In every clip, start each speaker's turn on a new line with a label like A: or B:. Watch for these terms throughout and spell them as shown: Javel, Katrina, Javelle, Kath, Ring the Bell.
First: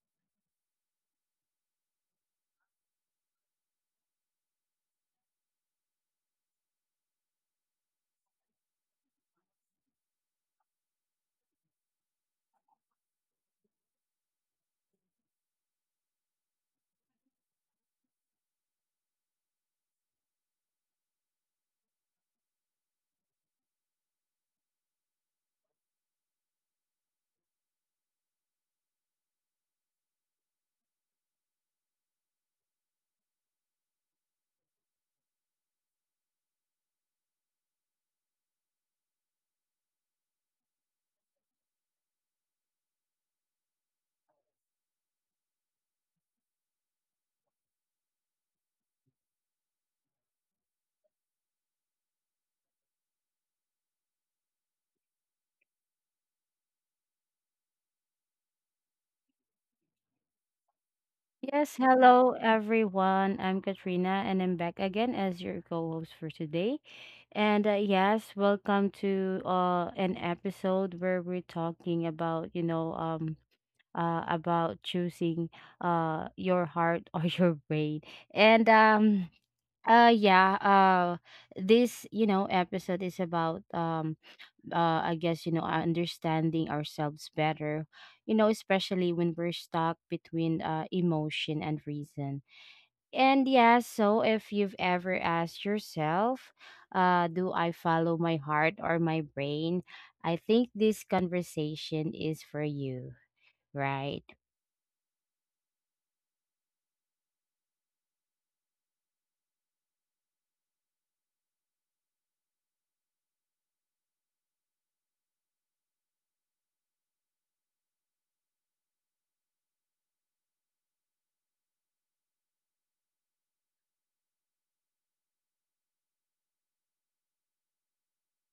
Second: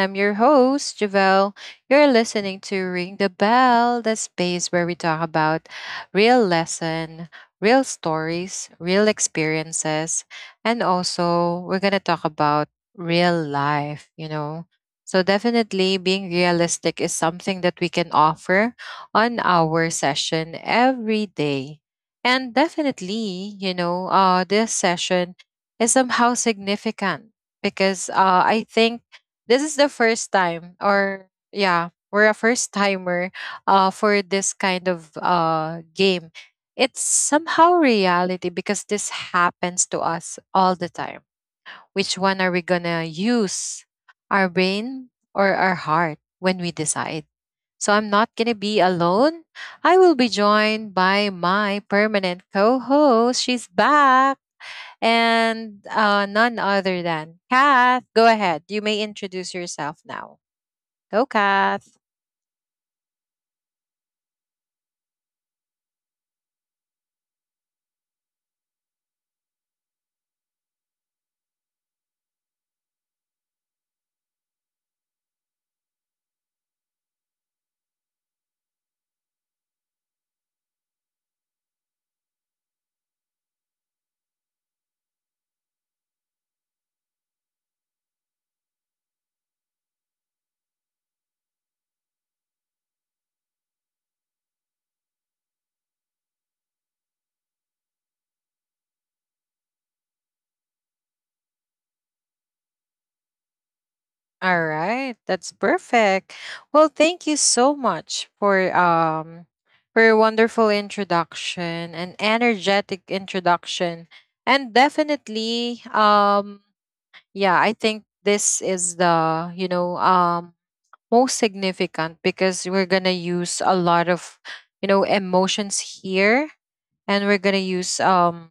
A: I'm your host, Javelle. You're listening to Ring the Bell, the space where we talk about real lesson, real stories, real experiences. And also, we're going to talk about real life. So, definitely, being realistic is something that we can offer on our session every day. And definitely, this session is somehow significant because I think this is the first time, or yeah, we're a first timer for this kind of game. It's somehow reality because this happens to us all the time. Which one are we gonna use, our brain or our heart, when we decide? So I'm not gonna be alone. I will be joined by my permanent co-host. She's back and none other than Kath. Go ahead. You may introduce yourself now. Go,
B: Yes,
A: Kath.
B: hello everyone. I'm Katrina and I'm back again as your co-host for today. And yes, welcome to an episode where we're talking about choosing your heart or your brain. And yeah, this, episode is about I guess, understanding ourselves better, especially when we're stuck between, emotion and reason. And yeah, so if you've ever asked yourself, do I follow my heart or my brain? I think this conversation is for you, right?
A: All right, that's perfect. Well, thank you so much for your wonderful introduction and energetic introduction, and definitely yeah, I think this is the most significant because we're gonna use a lot of emotions here, and we're gonna use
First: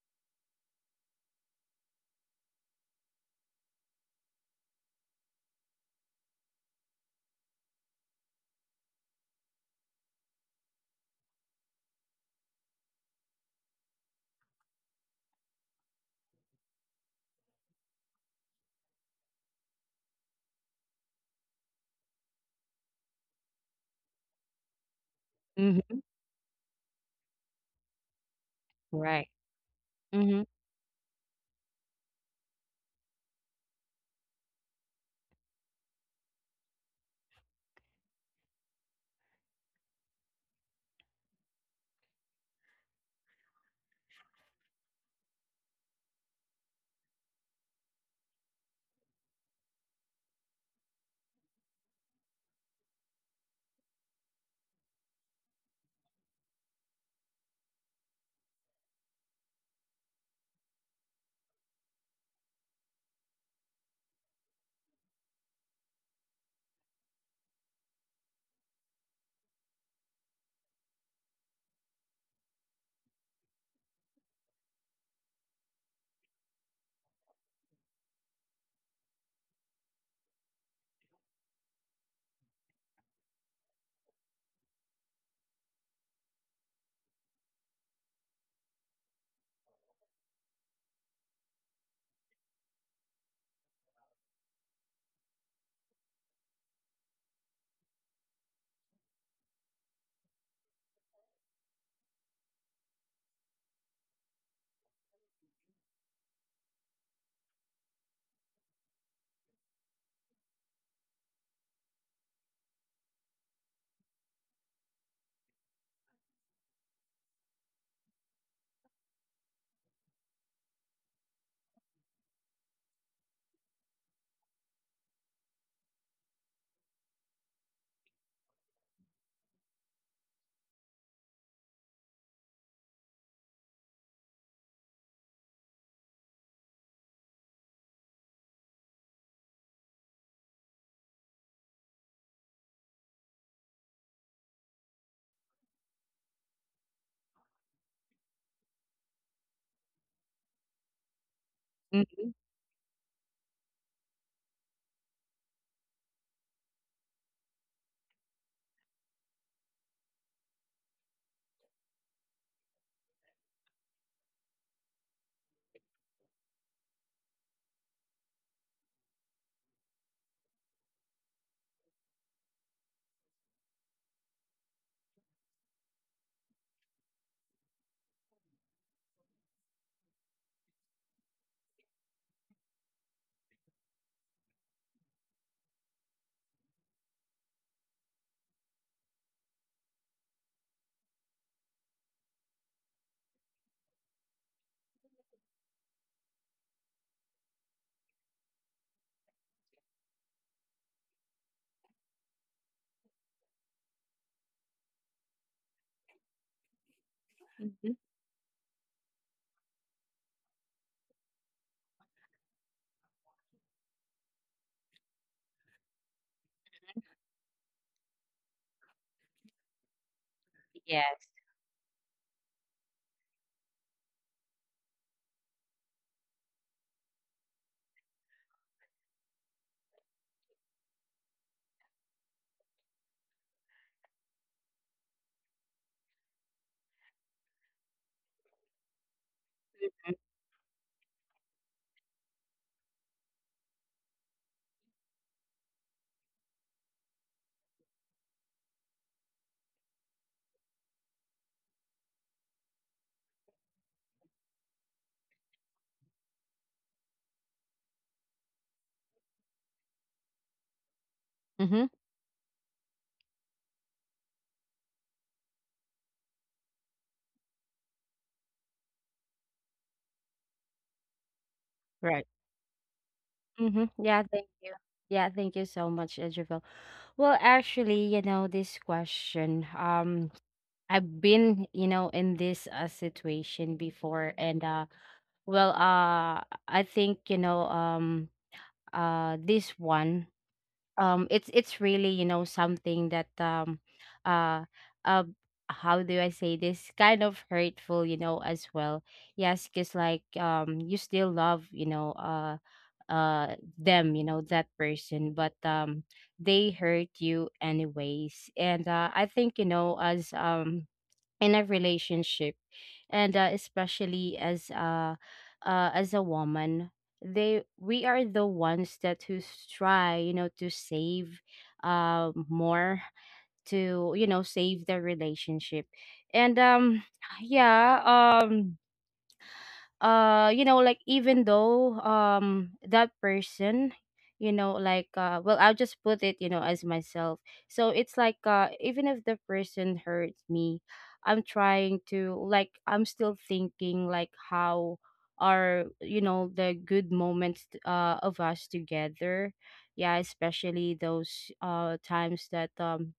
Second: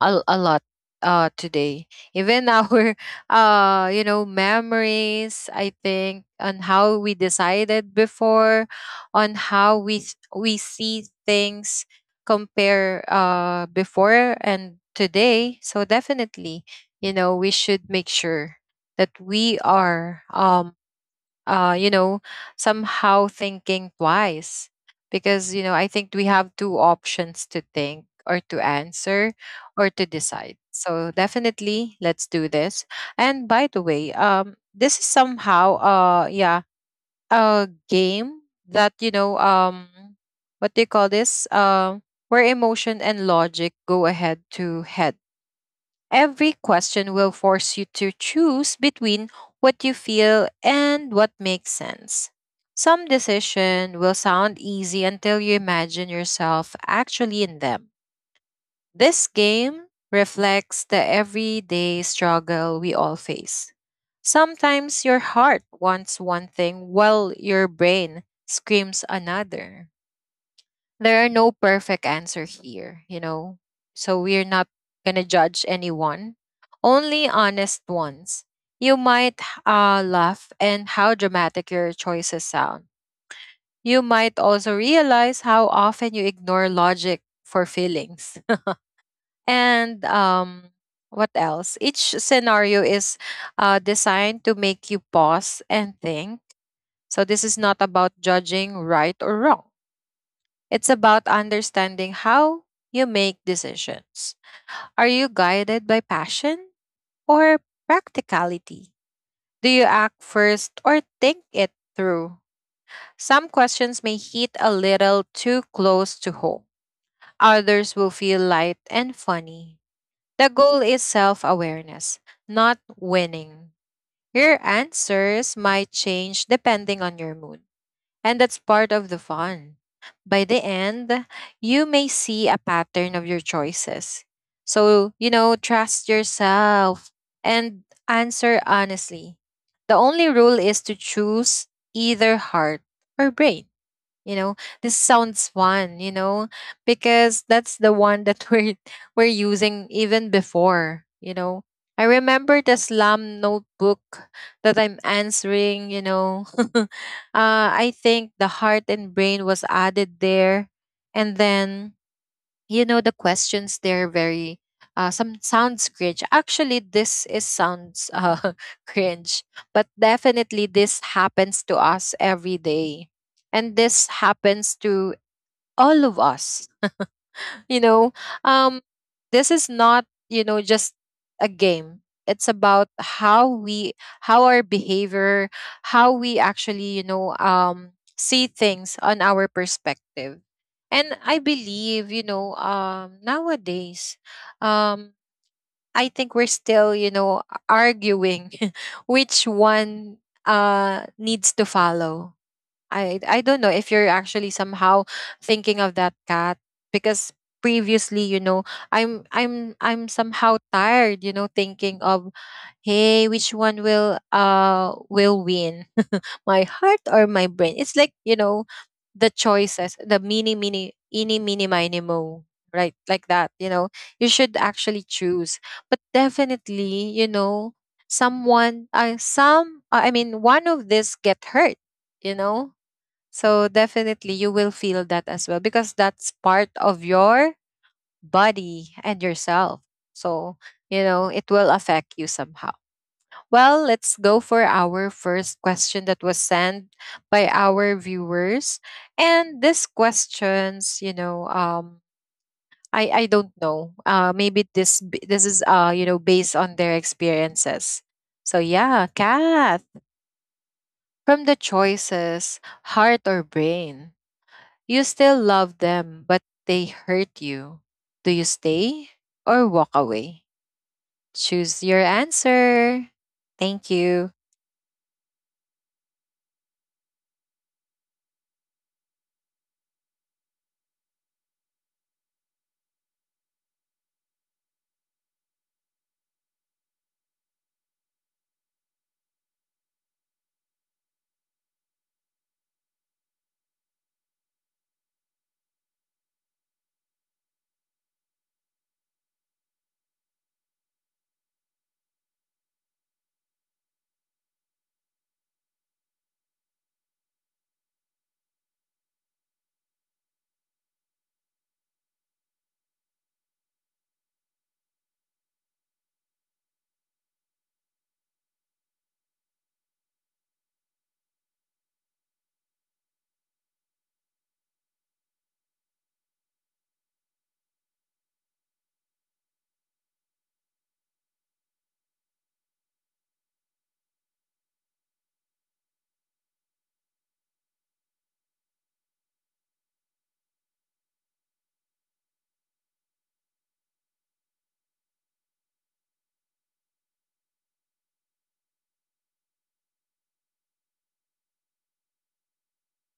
A: a lot today, even our memories, I think, on how we decided before, on how we see things, compare before and today. So definitely, we should make sure that we are uh, you know, somehow thinking twice. Because, I
B: Hmm.
A: think we have two options to think or to
B: Right.
A: answer or to
B: Mm-hmm.
A: decide. So definitely, let's do this. And by the way, this is somehow yeah, a game that, what do you call this? Where emotion and logic go ahead to head. Every question will force you to choose between what you feel and what makes sense. Some decision will sound easy until you imagine yourself actually in them. This game reflects the everyday struggle we all face. Sometimes your heart wants one thing while your brain screams another. There are no perfect answer here. So we're not gonna judge anyone, only honest ones. You might laugh and how dramatic your choices sound. You might also realize how often you ignore logic for feelings. And what else? Each scenario is designed to make you pause and think. So this is not about judging right or wrong. It's about understanding how you make decisions. Are you guided by passion or practicality? Do you act first or think it through? Some questions may hit a little too close to home. Others will feel light and funny. The goal is self awareness, not winning. Your answers might change depending on your mood. And that's part of the fun. By the end, you may see a pattern of your choices. So, trust yourself and answer honestly. The only rule is to choose either heart or brain you know this sounds fun. Because that's the one that we're we're using even before. I
B: Mm-hmm.
A: remember the slam notebook that I'm answering. uh I think the heart and brain was added there. And then, the questions, they're very, some sounds cringe. Actually, this is sounds cringe. But definitely this happens to us every day, and this happens to all of us you know um this is not, just a game. It's about how we, how our behavior, how we actually, see things on our perspective. And I believe, nowadays, um I think we're still, arguing which one needs to follow. I don't know if you're actually somehow thinking of that cat, because previously, I'm somehow tired, thinking of, hey, which one will win? My heart or my brain? It's like, the choices, the mini mini
B: Yes.
A: eeny mini miny mo, right? Like that, you know. You should actually choose. But definitely, someone some I mean, one of this get hurt, you know so definitely you will feel that as well, because that's part of your body and yourself. So, it will affect you somehow. Well, let's go for our first question that was sent by our viewers. And this questions, I don't know. Maybe this is based on their experiences. So yeah, cat, from the
B: Mm-hmm.
A: choices, heart or brain. You still love them, but they hurt you. Do you stay or walk away? Choose your
B: Right.
A: answer. Thank
B: Mm-hmm. Yeah,
A: you.
B: thank you. Yeah, thank you so much, Javel. Well, actually, this question, I've been, in this, situation before. And well, uh, I think, this one, it's really, something that, uh uh how do I say this, kind of hurtful, as well. Yes, because like, you still love, them, that person, but they hurt you anyways. And I think, as, in a relationship, and especially as a, as a woman, they we are the ones that who try, to save, more, to, save the relationship. And yeah um like, even though, that person, like, well, I'll just put it, as myself. So it's like, even if the person hurts me, I'm trying to, like, I'm still thinking, like, how are, the good moments, of us together. Yeah, especially those, times that,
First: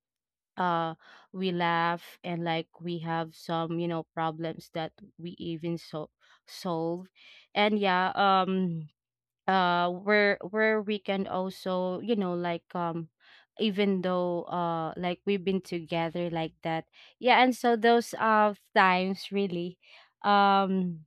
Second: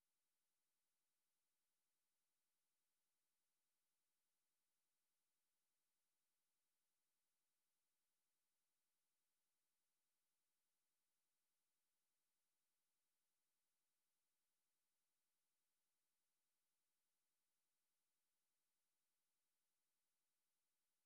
B: uh we laugh and, like, we have some, problems that we even so solve. And yeah, where we can also, like, even though, like, we've been together like that. Yeah, and so those, times really, um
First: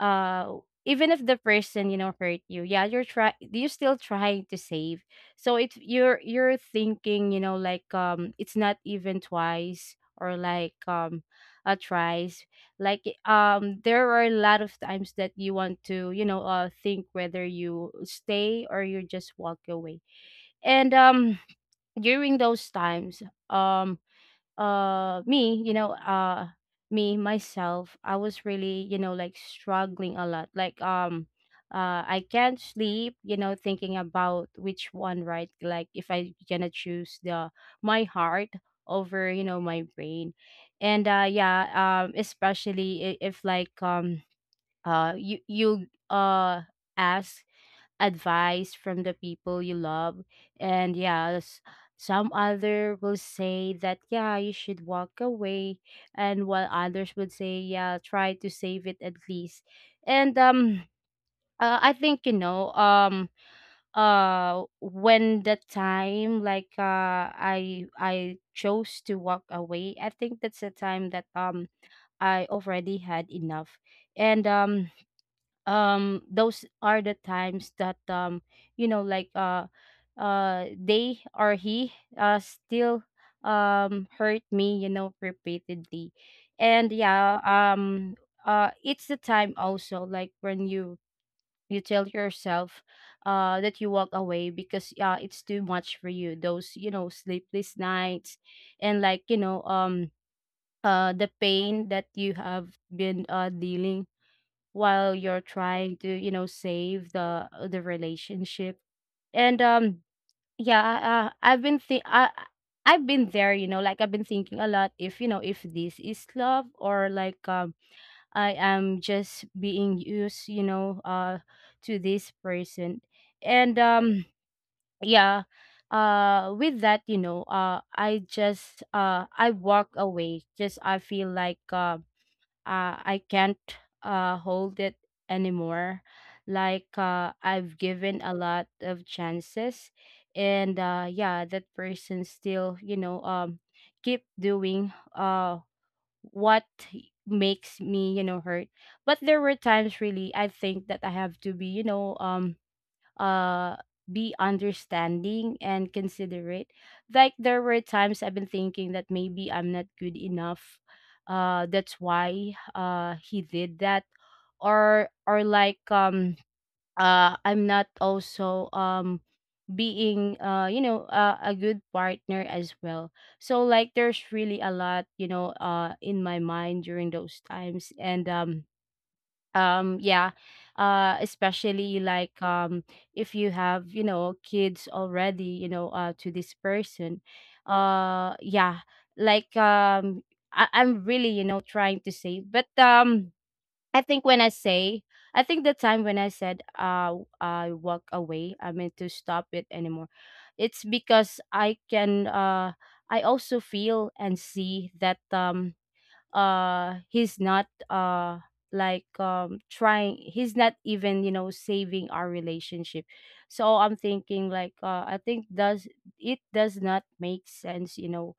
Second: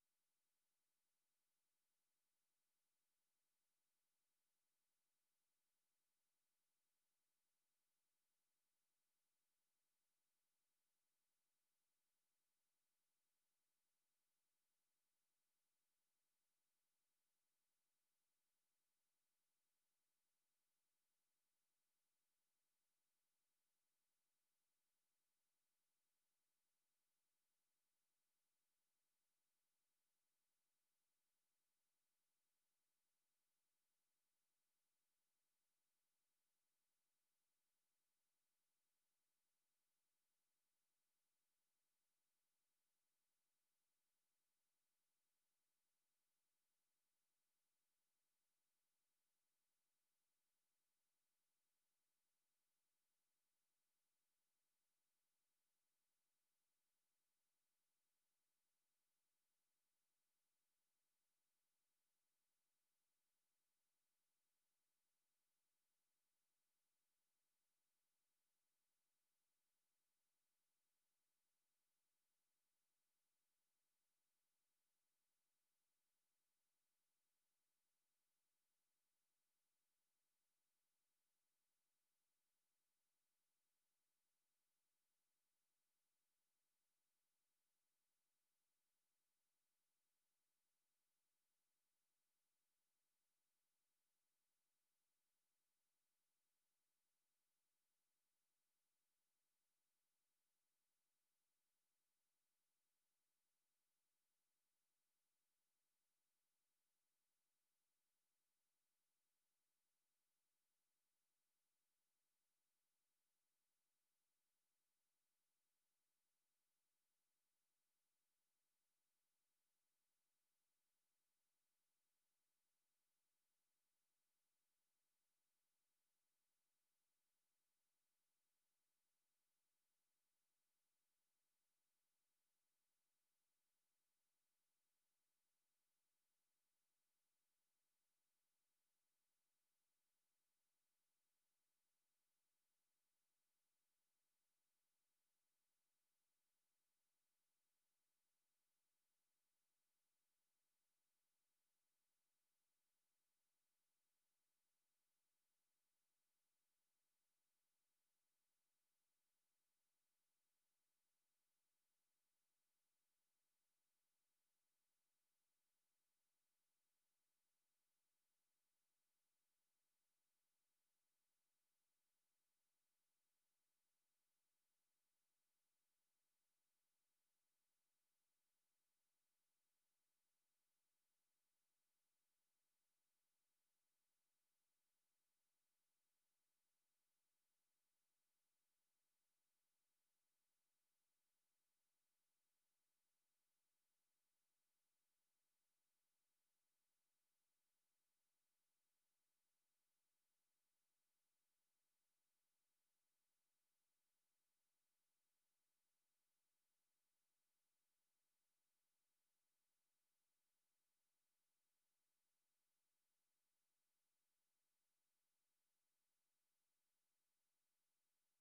B: uh even if the person, hurt you, yeah, you're try you're still trying to save. So it's, you're thinking, like, it's not even twice, or like, a tries, like, there are a lot of times that you want to, think whether you stay or you just walk away. And during those times, um me, me myself, I was really, like, struggling a lot, like, I can't sleep, thinking about which one, right? Like, if I gonna choose the, my heart over, my brain. And yeah, especially if like, you ask advice from the people you love. And yeah, some other will say that, yeah, you should walk away, and while others would say, yeah, try to save it at least. And I think, when the time like, I chose to walk away, I think that's the time that, I already had enough. And those are the times that, like, they or he, still, hurt me, repeatedly. And yeah, it's the time also, like, when you tell yourself, that you walk away, because, yeah, it's too much for you, those, sleepless nights. And like, the pain that you have been, dealing, while you're trying to, save the, the relationship. And yeah, I've been I've been there, like, I've been thinking a lot if, if this is love, or like, I am just being used, to this person. And yeah, with that, I just, I walk away. Just I feel like, I can't, hold it anymore. Like, I've given a lot of chances, and yeah, that person still, keep doing, what makes me, hurt. But there were times, really, I think that I have to be, uh be understanding and considerate. Like, there were times I've been thinking that maybe I'm not good enough, that's why, he did that. Or like, I'm not also, being, a good partner as well. So, like, there's really a lot, in my mind during those times. And yeah, especially like, if you have, kids already, to this person, yeah, like, I'm really, trying to say, but, i think when i say I think the time when I said, I walk away, I meant to stop it anymore. It's because I can, I also feel and see that, he's not, like, trying. He's not even, saving our relationship. So I'm thinking like, I think does, it does not make sense, you know.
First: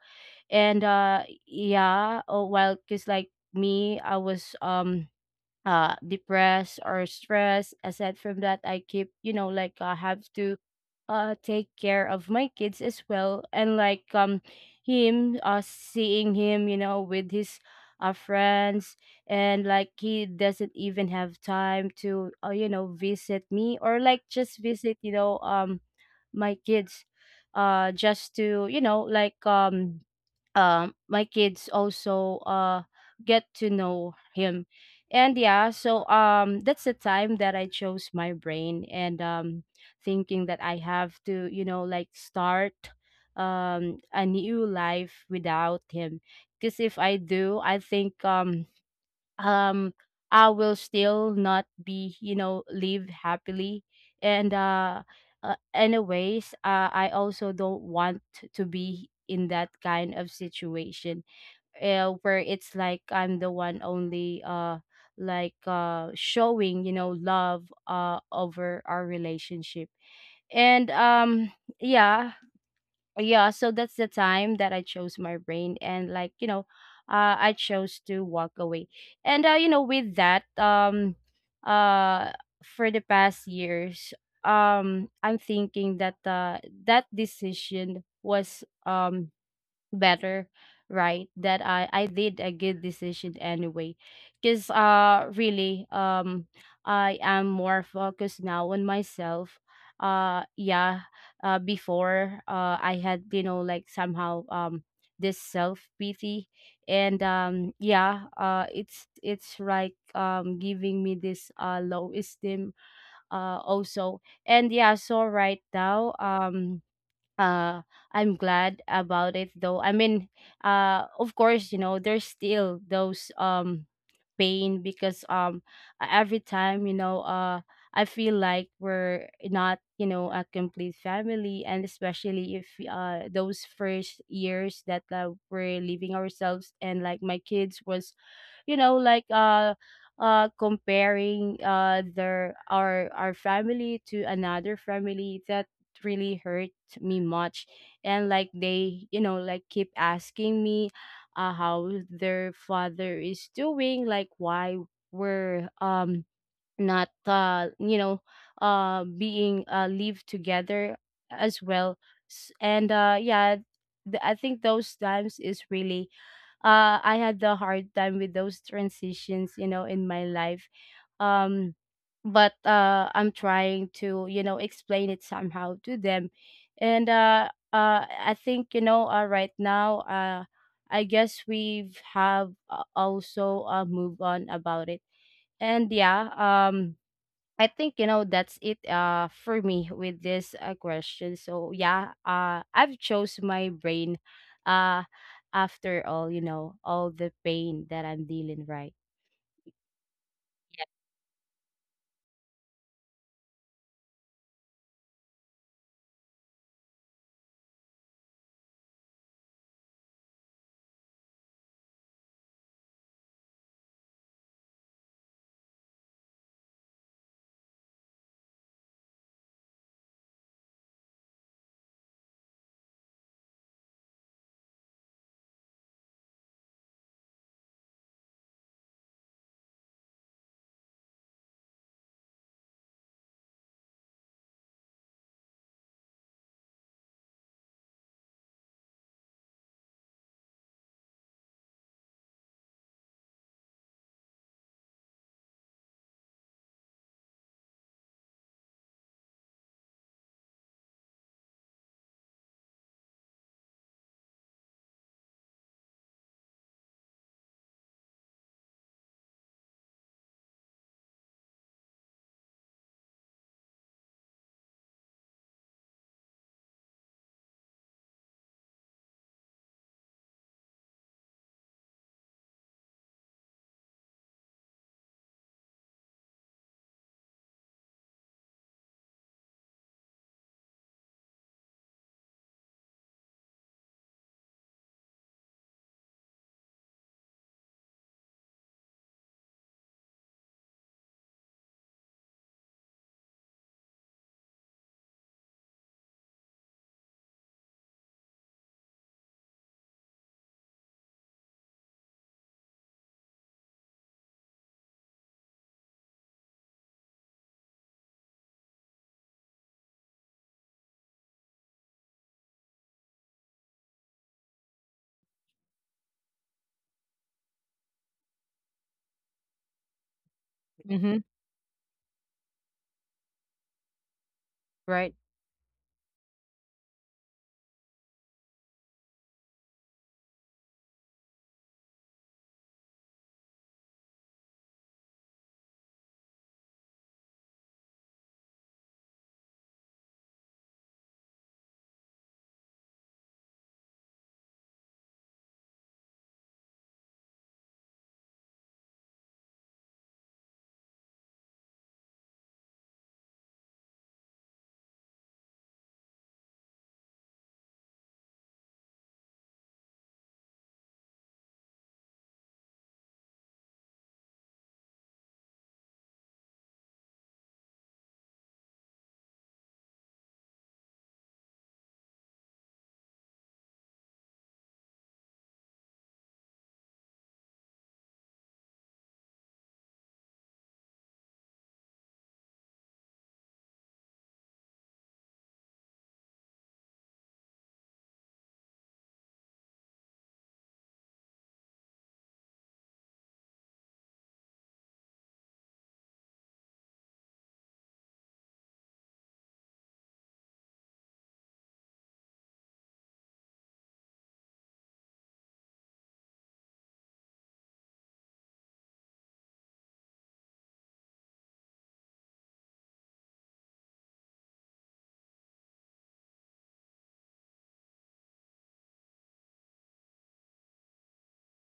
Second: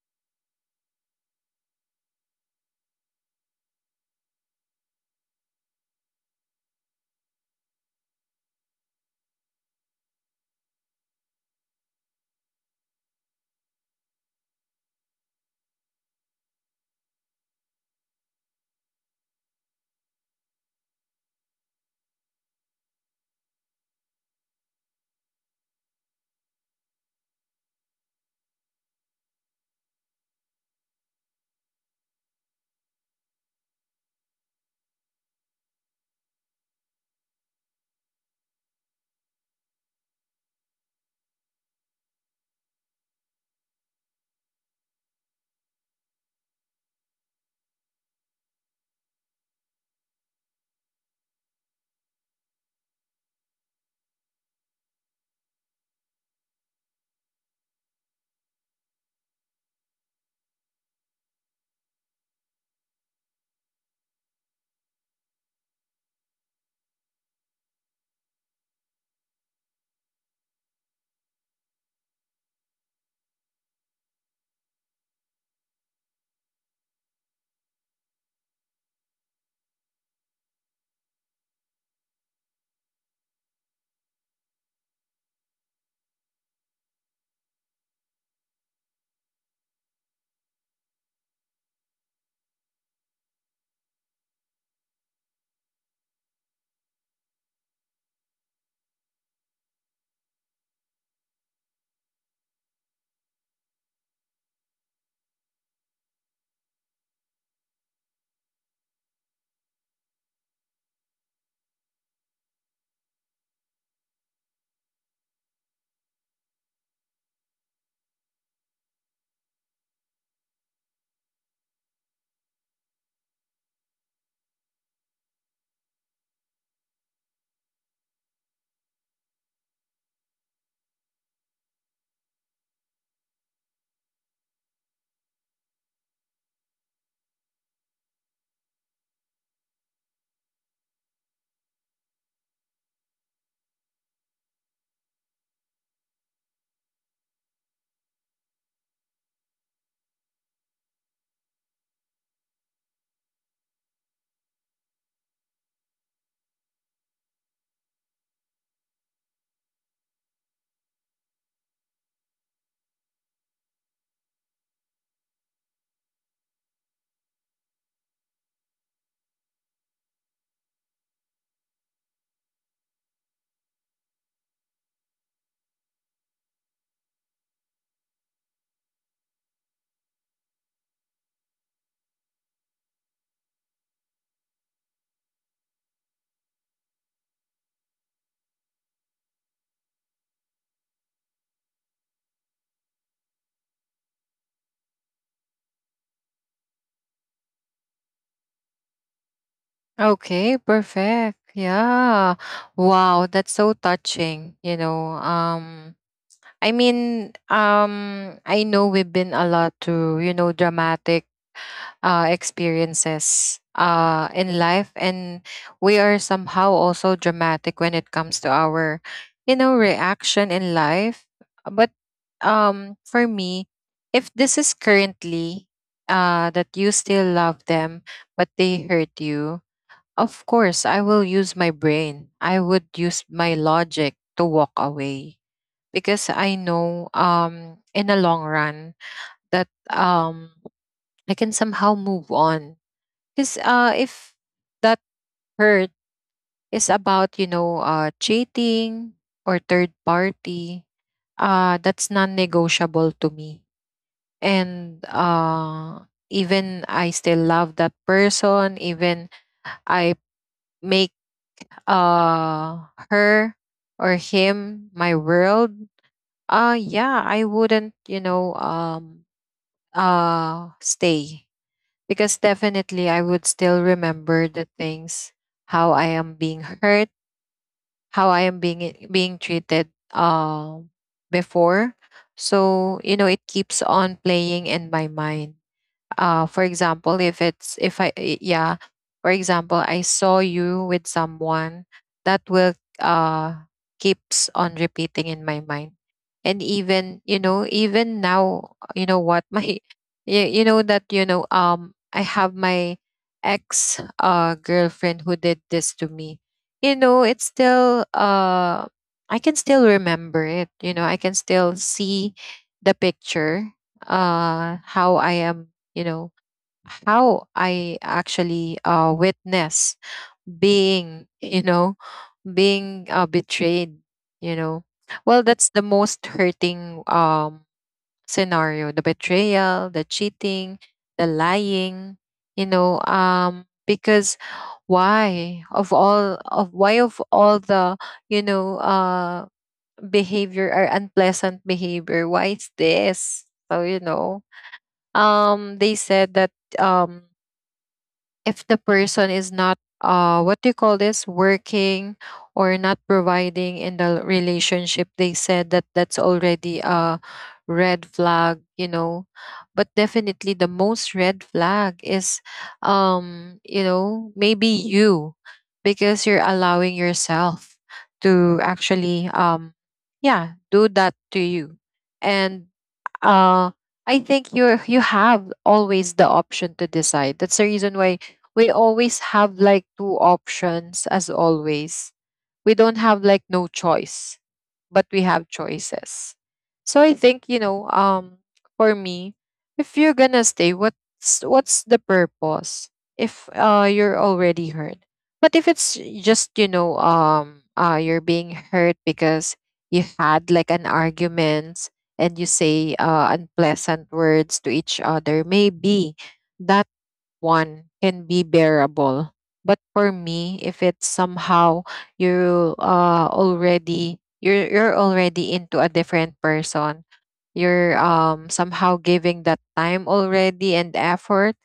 B: And yeah, oh well, because like me, I was, depressed or stressed. Aside from that, I keep, like, I have to, take care of my kids as well. And like, him, seeing him, with his, friends. And like, he doesn't even have time to, you know, visit me, or like just visit, my kids, just to, like, my kids also, get to know him. And yeah, so, that's the time that I chose my brain. And thinking that I have to, like, start, a new life without him. Because if I do, I think, um I will still not be, live happily. And anyways, I also don't want to be in that kind of situation, where it's like I'm the one only, like, showing, love over our relationship. And yeah, yeah, so that's the time that I chose my brain. And, like, you know, I chose to walk away. And you know, with that, uh for the past years, I'm thinking that, that decision was, better, right? That I did a good decision anyway, because, really, I am more focused now on myself. Yeah, before, I had, like, somehow, this self pity. And yeah, it's like, giving me this, low esteem, also. And yeah, so right now, uh I'm glad about it though. I mean, of course, you know, there's still those, pain, because, every time, I feel like we're not, you know, a complete family. And especially if, those first years that, we're leaving ourselves, and like my kids was, like, comparing, their, our family to another family, that really hurt me much. And like they, like, keep asking me, how their father is doing, like, why we're, not, being, live together as well. And yeah, I think those times is really, I had a hard time with those transitions, you know, in my life. Um, but I'm trying to, you know, explain it somehow to them. And I think, right now, I guess we've have, also, moved on about it. And yeah, I think, you know, that's it, for me with this, question. So yeah, I've chose my brain, uh after all, you know, all the pain that I'm dealing, right.
A: Okay, perfect. Yeah. Wow, that's so touching. I mean, I know we've been a lot to, dramatic experiences in life, and we are somehow also dramatic when it comes to our, reaction in life. But for me, if this is currently that you still love them but they hurt you, of course I will use my brain. I would use my logic to walk away, because I know, in the long run, that, I can somehow move on. Because if that hurt is about, cheating or third party, that's non negotiable to me. And even I still love that person, even I make her or him my world, yeah, I wouldn't, stay. Because definitely I would still remember the things, how I am being hurt, how I am being treated, before. So, it keeps on playing in my mind, for example, if it's, if I I- yeah, for example, I saw you with someone. That will uh keeps on repeating in my mind. And even, even now, what, my, that, I have my ex girlfriend who did this to me, it's still, I can still remember it, I can still see the picture, how I am, you know how I actually witness being,
B: Mhm.
A: being betrayed you know
B: Right.
A: well, that's the most hurting scenario, the betrayal, the cheating, the lying, because, why of all of, why of all the, you know uh behavior or unpleasant behavior, why is this so, they said that, um if the person is not what do you call this, working or not providing in the relationship, they said that that's already a red flag, but definitely the most red flag is, maybe you, because you're allowing yourself to actually, yeah, do that to you. And uh I think you are, you have always the option to decide. That's the reason why we always have like two options, as always, we don't have like no choice, but we have choices. So I think, for me, if you're gonna stay, what's the purpose if you're already hurt? But if it's just, you're being hurt because you had like an argument and you say unpleasant words to each other, maybe that one can be bearable. But for me, if it's somehow, you're already into a different person, you're somehow giving that time already and effort,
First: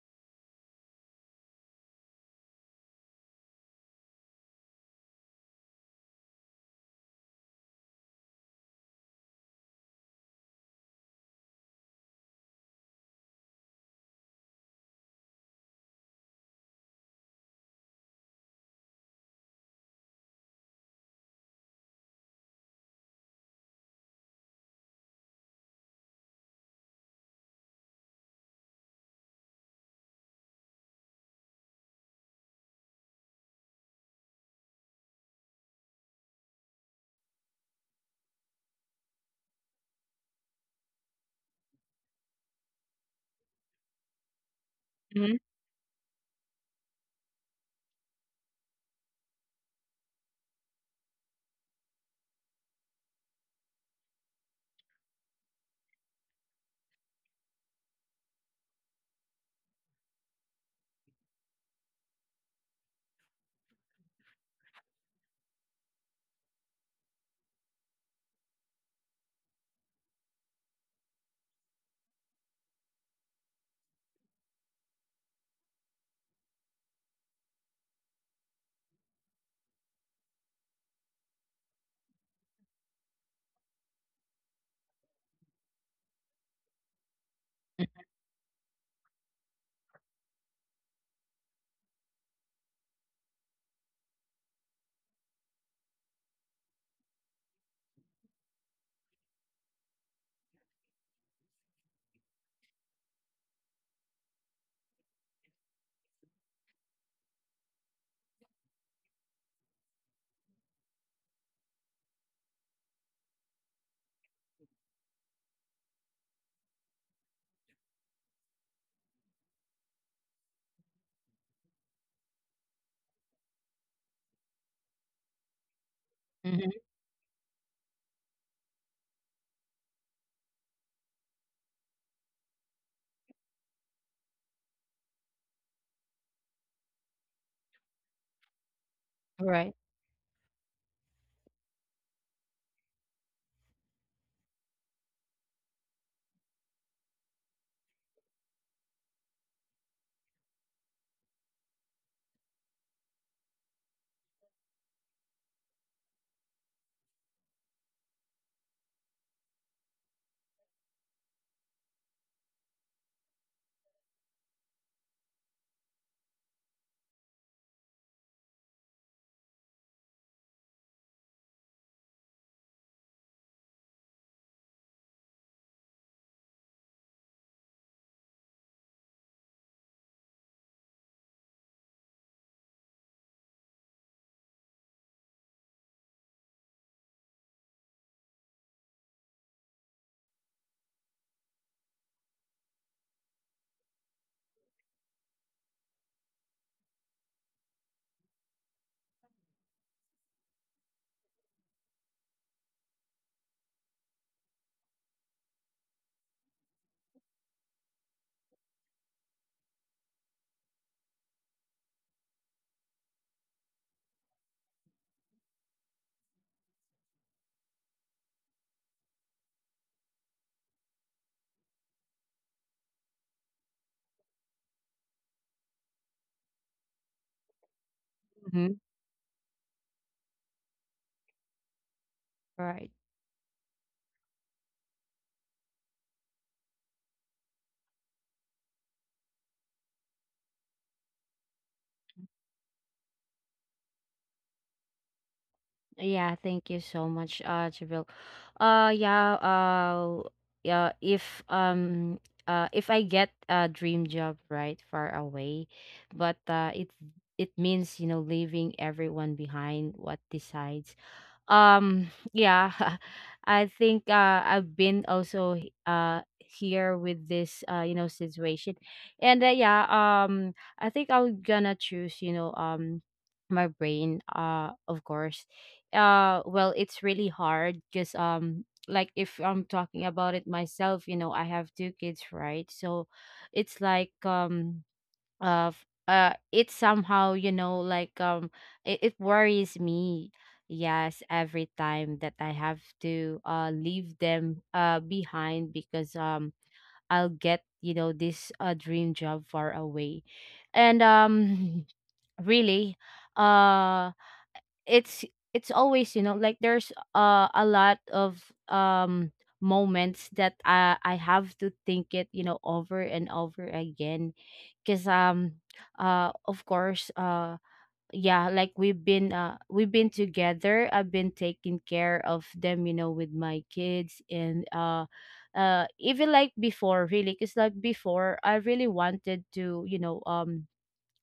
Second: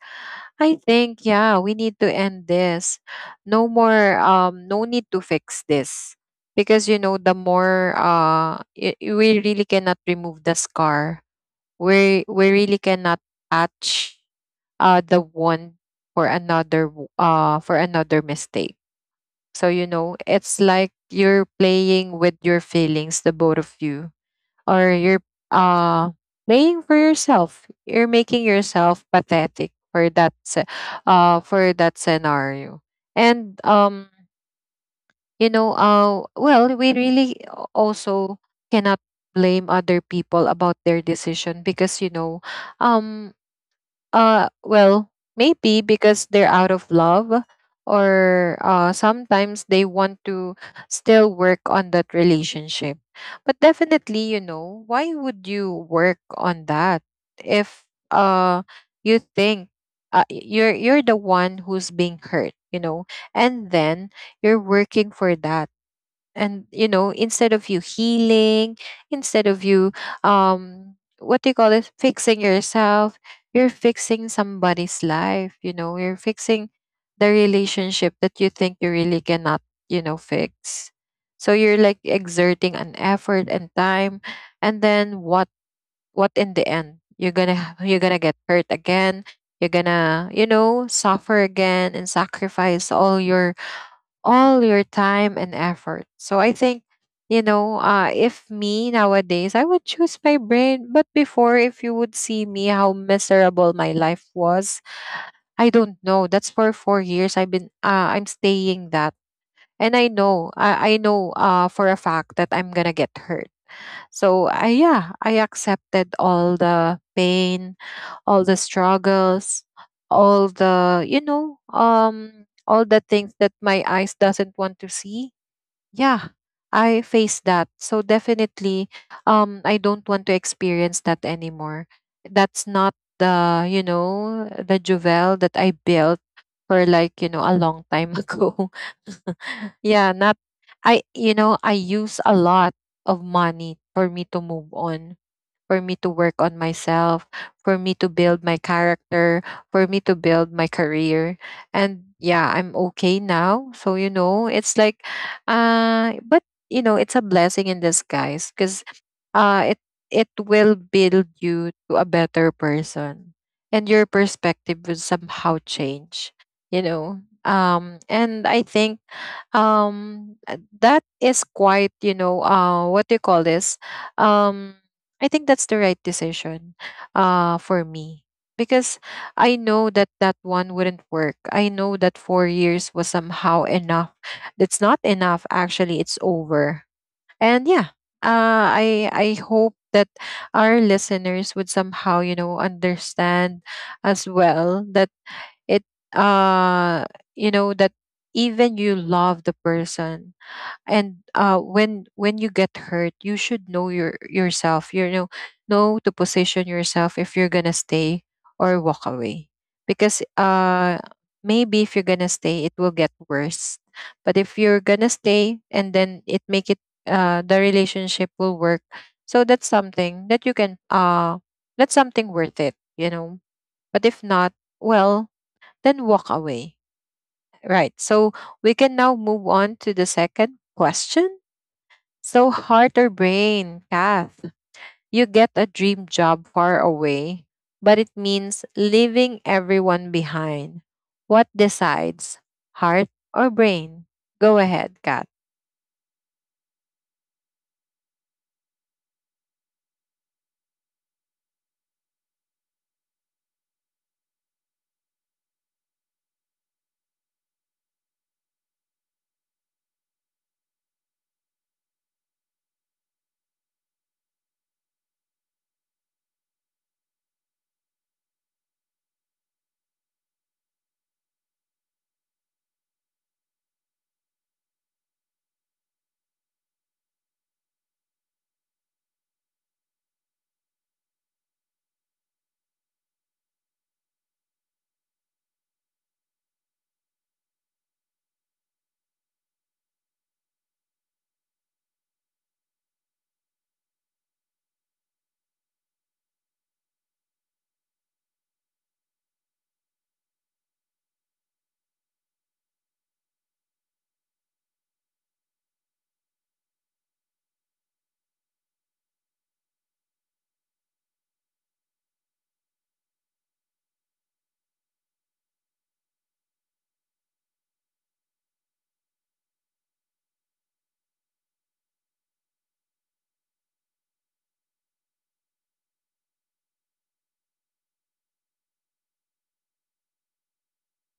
A: I think, yeah, we need to end this. No more, no need to fix this. Because you know, the more we really cannot remove the scar. We really cannot patch the one for another, for another mistake. So you know, it's like you're playing with your feelings, the both of you, or you're uh, playing for yourself. You're making yourself pathetic for for that scenario. And you know, well, we really also cannot blame other people about their decision, because you know, um well,
B: Mhm.
A: maybe because they're out of love, or sometimes they want to still work on that relationship. But definitely, you know, why would you work on that if uh you think, you're the one who's being hurt, you know, and then you're working for that. And you know, instead of you healing, instead of you, what do you call it, fixing yourself, you're fixing somebody's life. You know, you're fixing the relationship that you think you really cannot, you know, fix. So you're like exerting an effort and time, and then what? What, in the end, you're you're gonna get hurt again. You're gonna, you know, suffer again and sacrifice all your, all your time and effort. So I think, if me nowadays, I would choose my brain. But before, if you would see me how miserable my life was, I don't know. That's for 4 years. I've been, I'm staying that. And I know, I know for a fact that I'm going to get hurt. Yeah, I accepted all the pain, all the struggles, all the, all the things that my eyes doesn't want to see, yeah,
B: Mhm.
A: I faced that. So definitely, I don't want to experience that anymore. That's not the, the Juvel that I built for like, a long time ago.
B: Right.
A: Yeah, not I I use a lot of money for me to move on, for me to work on myself, for me to build my character, for me to build my career. And yeah, I'm okay now. So, you know, it's like, uh, but, you know, it's a blessing in disguise because it, it will build you to a better person and your perspective will somehow change, you know. And I think that is quite you know what do you call this? um I think that's the right decision for me because I know that that one wouldn't work. I know that 4 years was somehow enough. It's not enough actually, it's over. And yeah, I hope that our listeners would somehow, you know, understand as well that it, uh you know, that even you love the person and when you get hurt you should know your yourself, you know to position yourself if you're gonna stay or walk away, because maybe if you're gonna stay it will get worse. But if you're gonna stay and then it make it, the relationship will work. So that's something that you can that's something worth it, you know. But if not, well, then walk away. Right. So we
B: Mhm.
A: can now move on to the second question. So,
B: Right.
A: heart or brain, Kath, you get a dream job far away, but it means leaving everyone behind. What decides, heart or brain? Go ahead, Kath.
B: Yeah, thank you so much, Jabril. Uh, yeah, uh, yeah, if um if I get a dream job, right, far away, but it means, leaving everyone behind, what decides? um yeah I think I've been also here with this situation. And I think I'm gonna choose, my brain, of course. Well, it's really hard because like if I'm talking about it myself, you know, I have two kids, right? So it's like of it somehow, it worries me, yes, every time that I have to leave them behind, because I'll get, you know, this dream job far away. And Really. uh it's it's always, you know, like there's a lot of um moments that I have to think it, you know, over and over again, because of course. Yeah, like we've been together, I've been taking care of them, you know, with my kids. And even like before, really, because like before, I really wanted to,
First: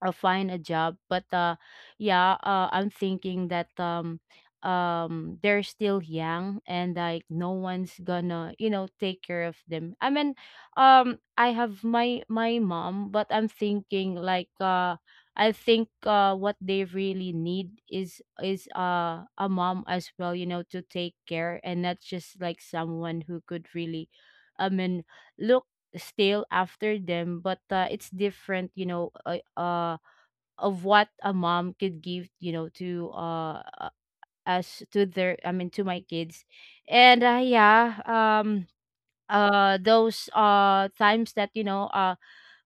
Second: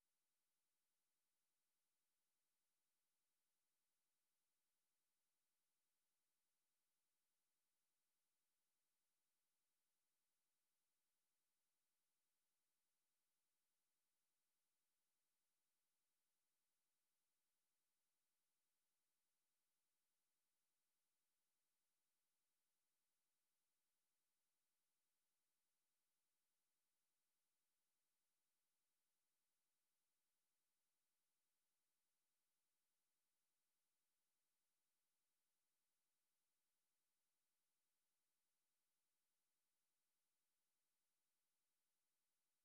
B: I'll find a job. But yeah, I'm thinking that they're still young and like no one's gonna, you know, take care of them. I mean, I have my mom, but I'm thinking like I think what they really need is a mom as well, you know, to take care, and not just like someone who could really, I mean, look still after them. But it's different, you know, of what a mom could give, you know, to us to their I mean, to my kids. And those times that, you know,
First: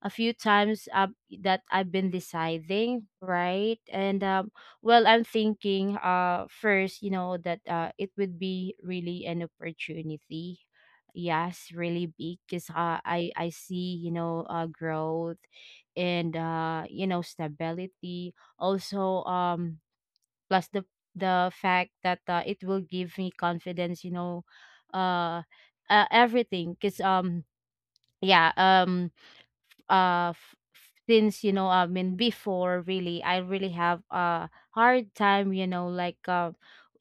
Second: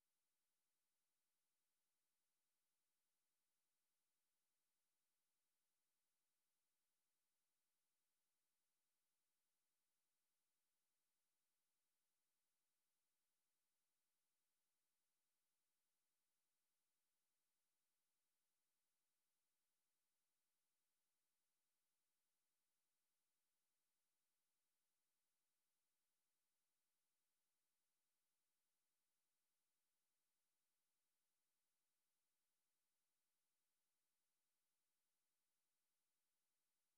B: a few times that I've been deciding, right? And well, I'm thinking, first, you know, that it would be really an opportunity. Yes, really big, because I see, you know, growth and you know, stability. Also, plus the fact that it will give me confidence. You know, uh, everything. Because yeah um since, you know, I mean, before, really, I really have a hard time, you know, like uh,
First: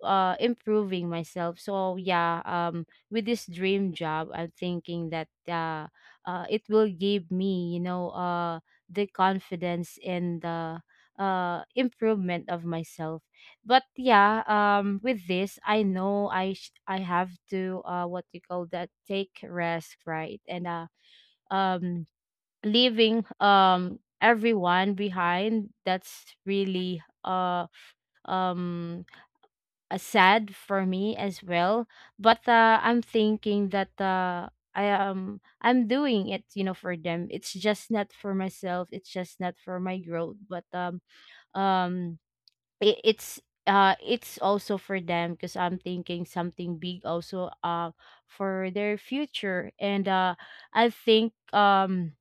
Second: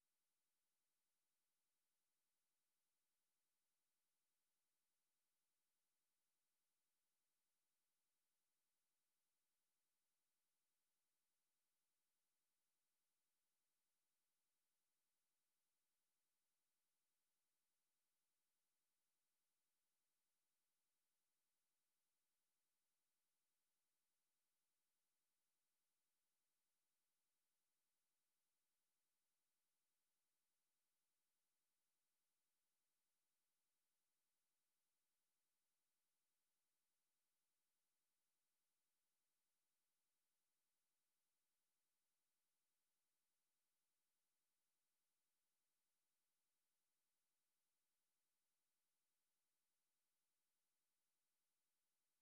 B: uh improving myself. So with this dream job, I'm thinking that it will give me, you know, the confidence and the improvement of myself. But with this, I know I have to what you call that, take rest, right? And um leaving everyone behind, that's really um sad for me as well. But I'm thinking that I'm doing it, you know, for them. It's just not for myself, it's just not for my growth. But um it's it's also for them, because I'm thinking something big also for their future. And I think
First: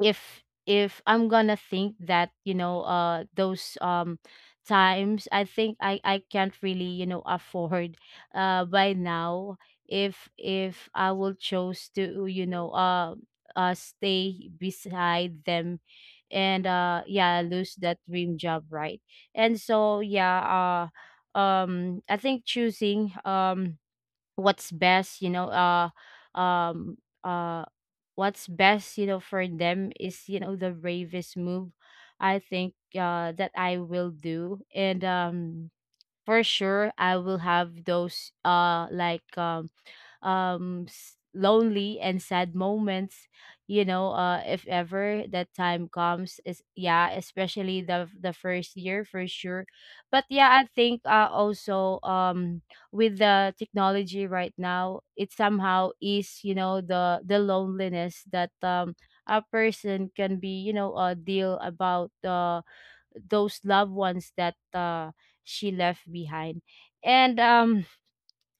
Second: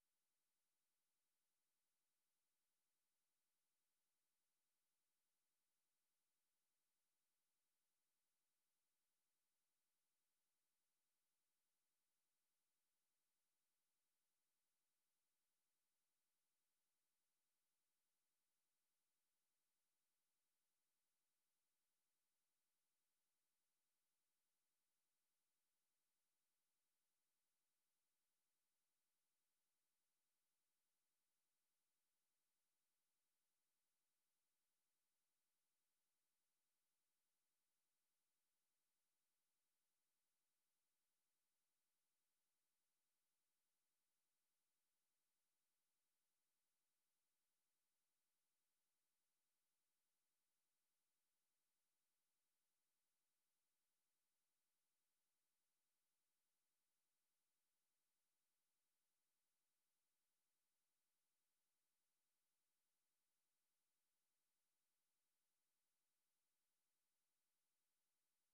B: if I'm gonna think that, you know, those times, I think I can't really, you know, afford by now, if I will choose to, you know, stay beside them and yeah, lose that dream job, right? And so yeah, I think choosing what's best you know uh um uh what's best, you know, for them is, you know, the bravest move, I think, that I will do. And for sure I will have those like lonely and sad moments, you know, if ever that time comes, is yeah, especially the first year for sure. But yeah, I think also, with the technology right now, it somehow is, you know, the loneliness that a person can be, you know, deal about, those loved ones that she left behind. And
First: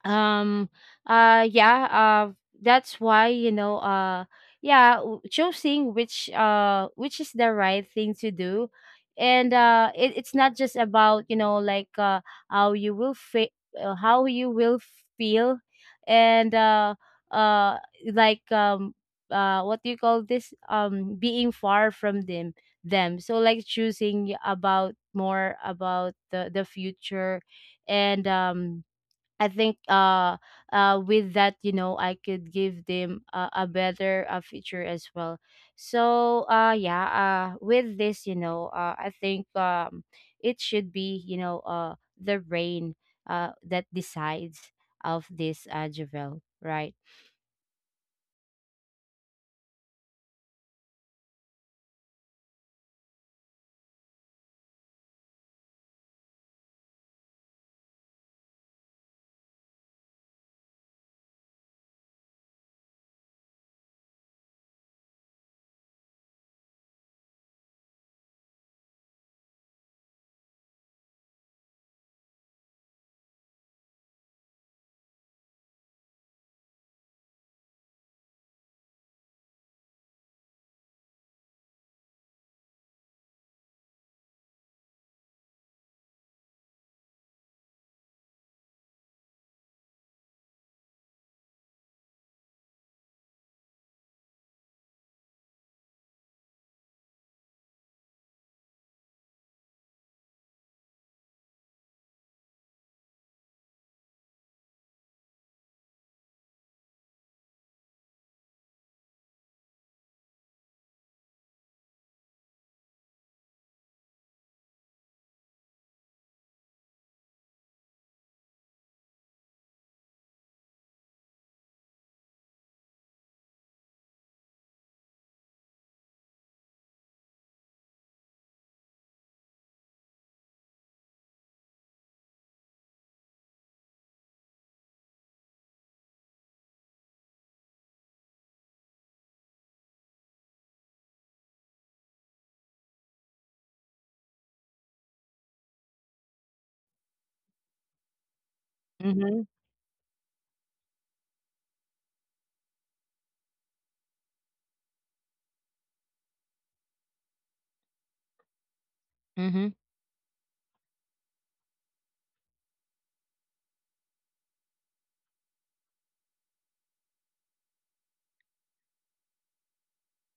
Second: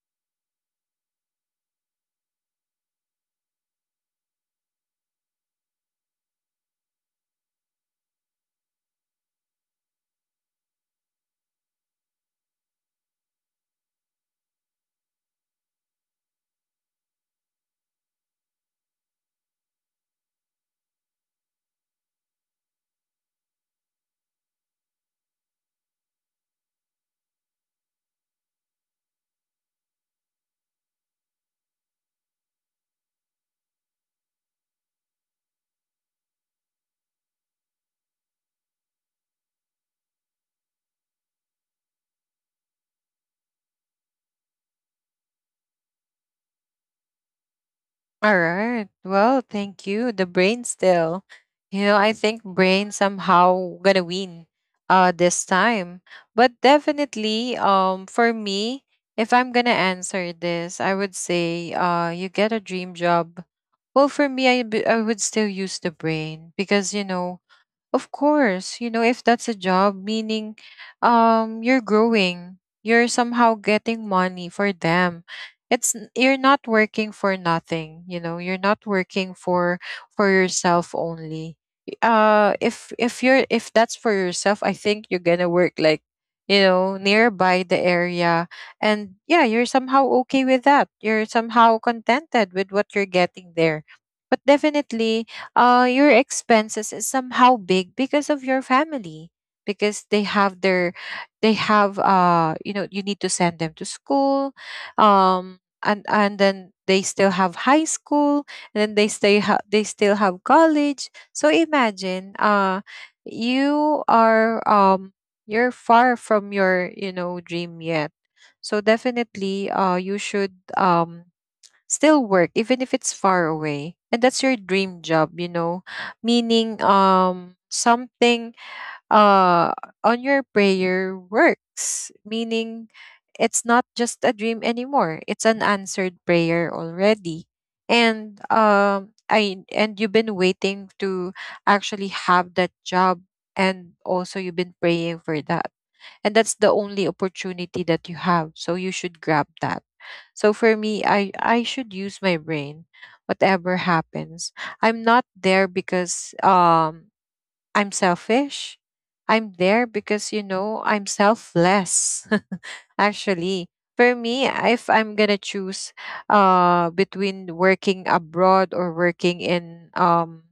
B: um yeah, that's why, you know, choosing which is the right thing to do. And it's not just about, you know, like how you will feel, how you will feel. And uh like what do you call this, being far from them. So like choosing about more about the future. And I think with that, you know, I could give them a better future as well. So yeah, with this, you know, I think it should be, you know, the brain that decides of this, Javel, right?
A: All right. Well, thank you. The brain still. You know, I think brain somehow gonna win this time. But definitely, for me, if I'm gonna answer this, I would say you get a dream job. Well, for me, I would still use the brain because you know, of course, you know, if that's a job, meaning you're growing, you're somehow getting money for them. It's n- you're not working for nothing, you know, you're not working for yourself only. If you're if that's for yourself, I think you're going to work like, you know, nearby the area, and yeah, you're somehow okay with that. You're somehow contented with what you're getting there. But definitely your expenses is somehow big because of your family, because they have their, they have you know, you need to send them to school. And then they still have high school and then they stay ha- they still have college. So imagine you are you're far from your, you know, dream yet. So definitely you should still work even if it's far away, and that's your dream job, you know, meaning something uh on your prayer works, meaning it's not just a dream anymore, it's an answered prayer already. And I and you've been waiting to actually have that job, and also you've been praying for that, and that's the only opportunity that you have so you should grab
B: Mhm.
A: that. So for me, I should use my brain whatever happens. I'm not there because I'm selfish. I'm there
B: Mhm.
A: because, you know, I'm selfless. Actually, for me, if I'm going to choose between working abroad or working in,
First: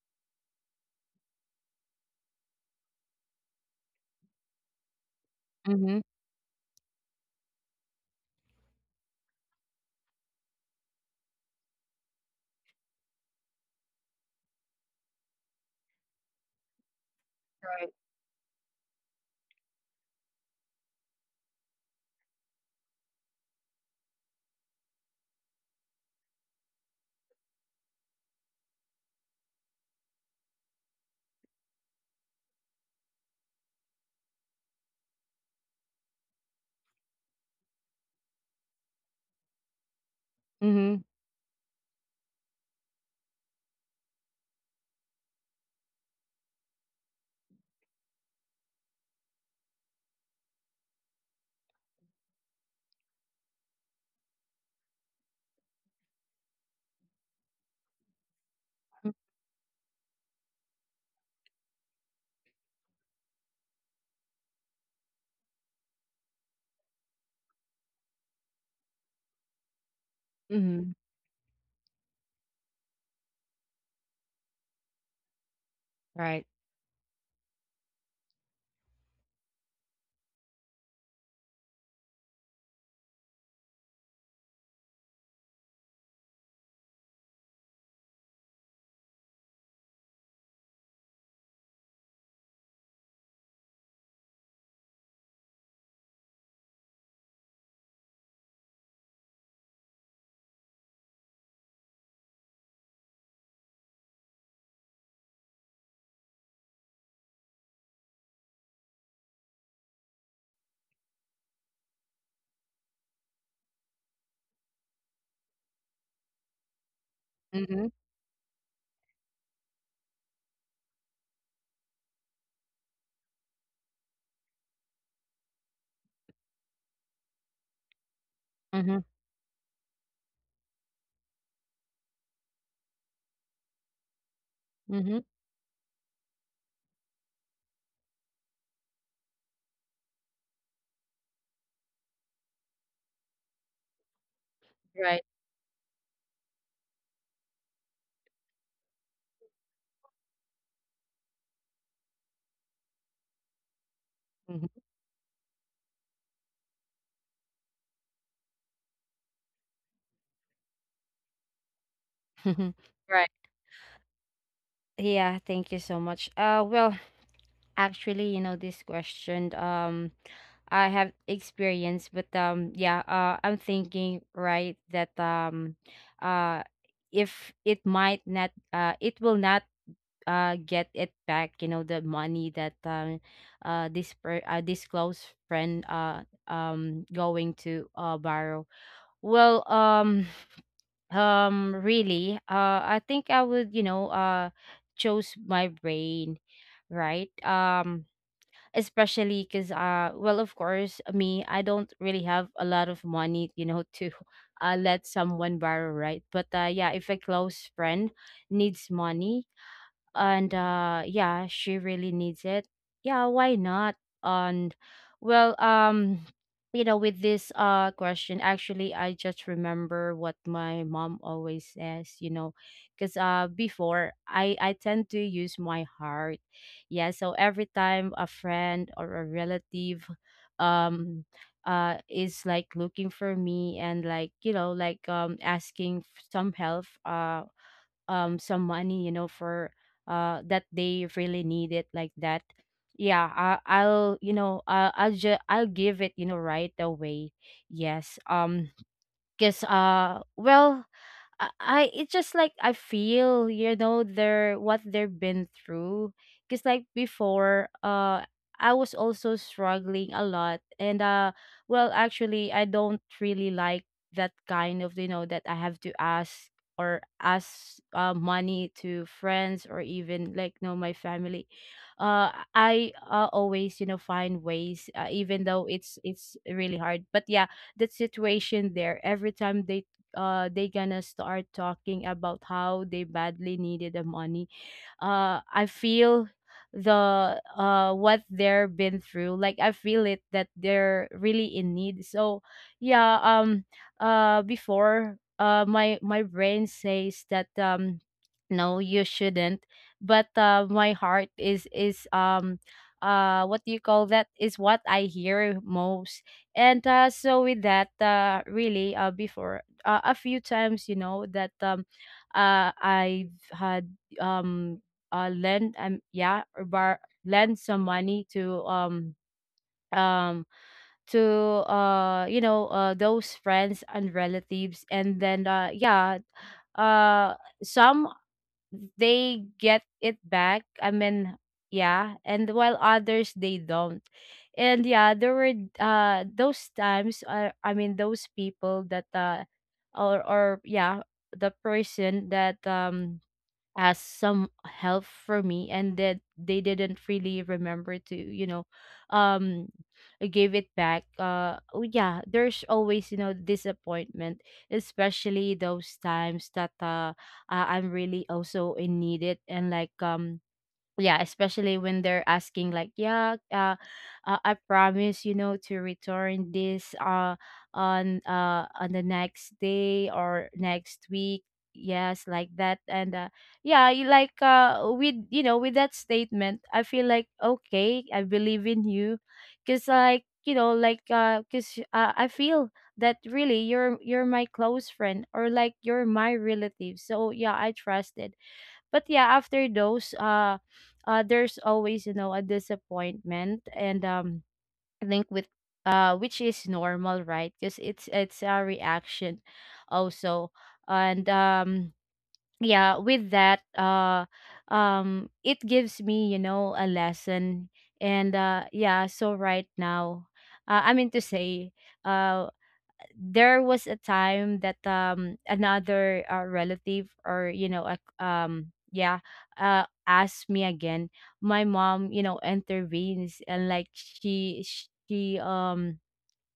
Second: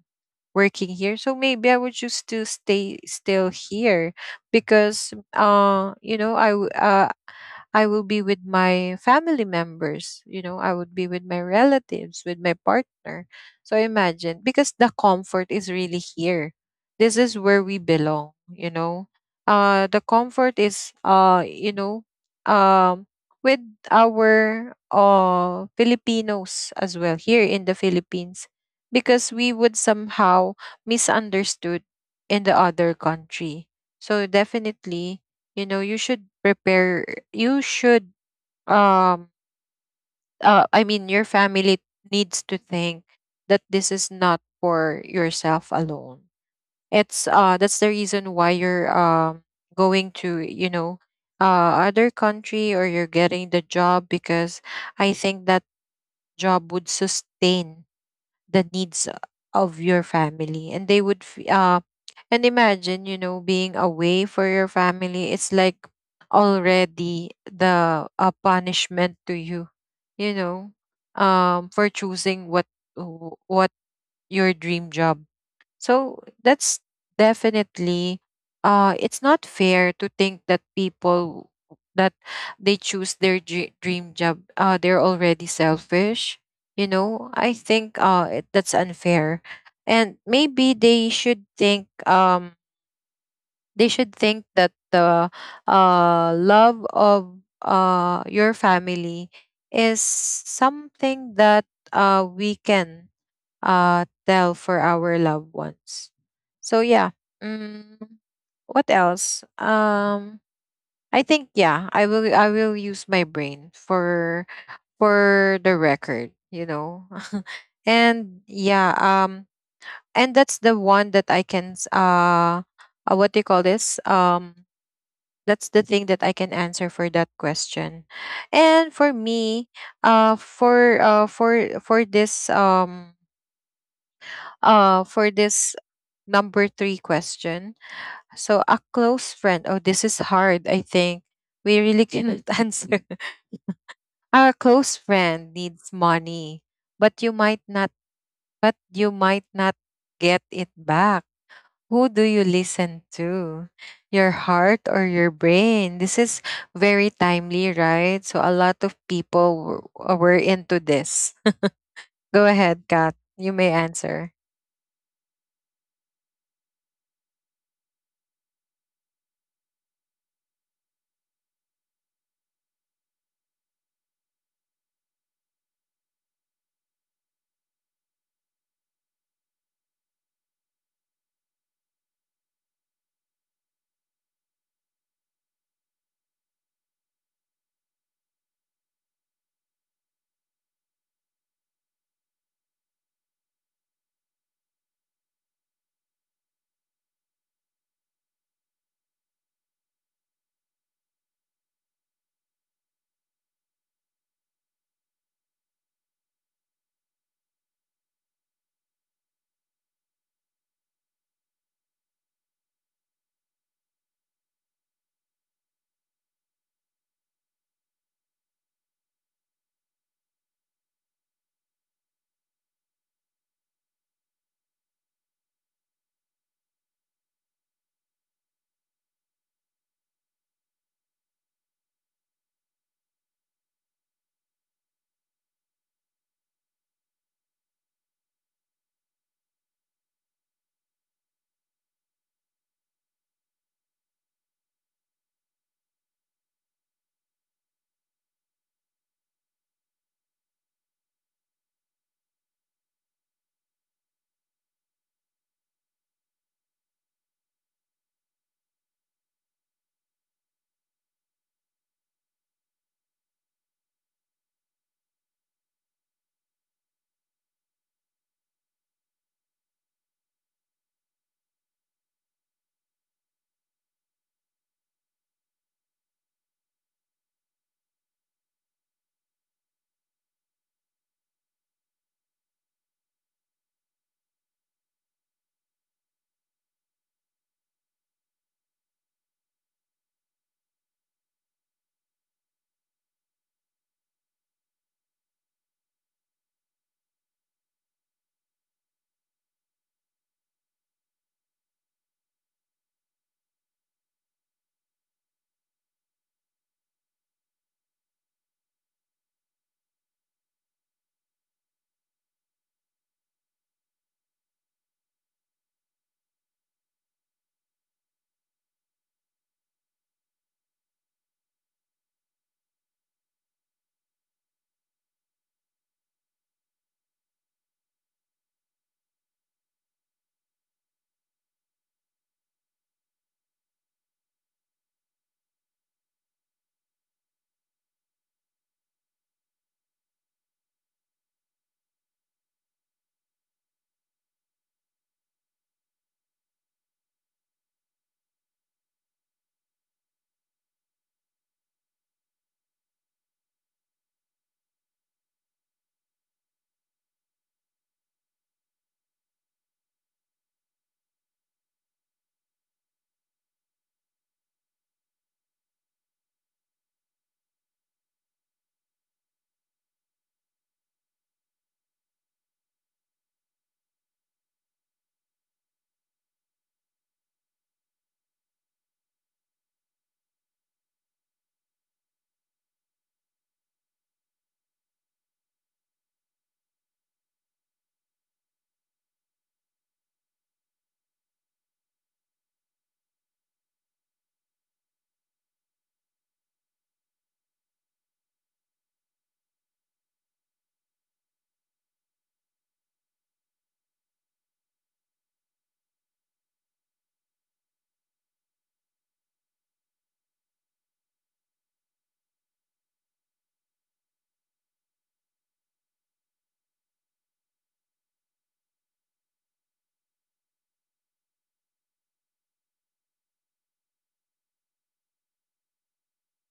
A: working here, so maybe I would choose to stay still here because,
B: Mhm.
A: you know, I will be with my family members, you know, I would be with my relatives, with my partner. So imagine, because the comfort is really here. This is where we
B: Right.
A: belong, you know. The comfort is, you know, um with our Filipinos as well here in the Philippines, because we would somehow misunderstood in the other country. So definitely you know you should prepare, you should um I
B: Mhm.
A: mean your family needs to think that this is not for yourself alone. It's that's the reason why you're going to, you know, other country, or you're getting the job because I think that job would sustain the needs of your family. And they would f- and imagine, you know, being away for your family, it's like already the a punishment to you, you know,
B: Mhm.
A: for choosing what w- what your dream job. So
B: Right.
A: that's definitely it's not fair to think that people that they choose their dr- dream job, they're already selfish. You know, I think that's unfair. And maybe they should think that the love of your family is something that we can, tell for our loved ones. So yeah. Mm, what else? I think yeah, I will use my brain for the record, you know.
B: Mhm.
A: And yeah, and that's the one that I can what do you call this? That's the thing that I can answer for that question. And
B: Mhm.
A: for me, uh for uh for for this um
B: Mhm.
A: for this number three question. So a close friend. Oh, this is hard. I think we really cannot answer. Our close
B: Right.
A: friend needs money, but you might not. But you might not get it back. Who do you listen to? Your
B: Mhm.
A: heart or your brain? This is very timely, right? So a lot of people were into this. Go ahead, Kat.
B: Right.
A: You may answer.
B: Yeah, thank you so much. Well, actually, you know, this question. I have experience, but yeah. I'm thinking right that uh, if it might not, it will not get it back, you know, the money that this per this close friend going to borrow. Well, really, I think I would, you know, choose my brain, right? Especially because, well, of course, me, I don't really have a lot of money, you know, to let someone borrow, right? But yeah, if a close friend needs money, and yeah, she really needs it, yeah, why not? And well, you know, with this question, actually, I just remember what my mom always says, you know, because before, I tend to use my heart. Yeah, so every time a friend or a relative um is like looking for me, and like, you know, like asking some help, some money, you know, for that they really need it, like that, yeah, I'll, you know, I'll just I'll give it, you know, right away, yes. 'Cause well, I, it's just like I feel, you know, their what they've been through, because like before, I was also struggling a lot. And well, actually, I don't really like that kind of, you know, that I have to ask, or ask money to friends, or even like, no, my family. I always, you know, find ways, even though it's really hard. But yeah, that situation there, every time they gonna start talking about how they badly needed the money, I feel the what they're been through, like I feel it, that they're really in need. So yeah um before, my brain says that no, you shouldn't. But my heart is what do you call that, is what I hear most. And so with that, really, before, a few times, you know, that I've had um lend yeah, or bar lend some money to um to you know, those friends and relatives. And then yeah, uh some, they get it back. I mean, yeah, and while others, they don't. And yeah, there were those times, I mean, those people that or yeah, the person that as some help for me, and that they didn't really remember to, you know, um give it back. Oh, yeah, there's always, you know, disappointment, especially those times that I'm really also in needed. And like, yeah, especially when they're asking like, yeah, I promise, you know, to return this on the next day or next week, yes, like that. And yeah, you like, with, you know, with that statement, I feel like, okay, I believe in you, because like, you know, like because I feel that really you're my close friend or like you're my relative. So yeah, I trusted. But yeah, after those there's always, you know, a disappointment. And I think with, which is normal, right? Because it's a reaction also. And yeah, with that, it gives me, you know, a lesson. And yeah, so right now, I mean to say, uh there was a time that another relative or, you know, a um yeah asked me again, my mom, you know, intervenes. And like she she um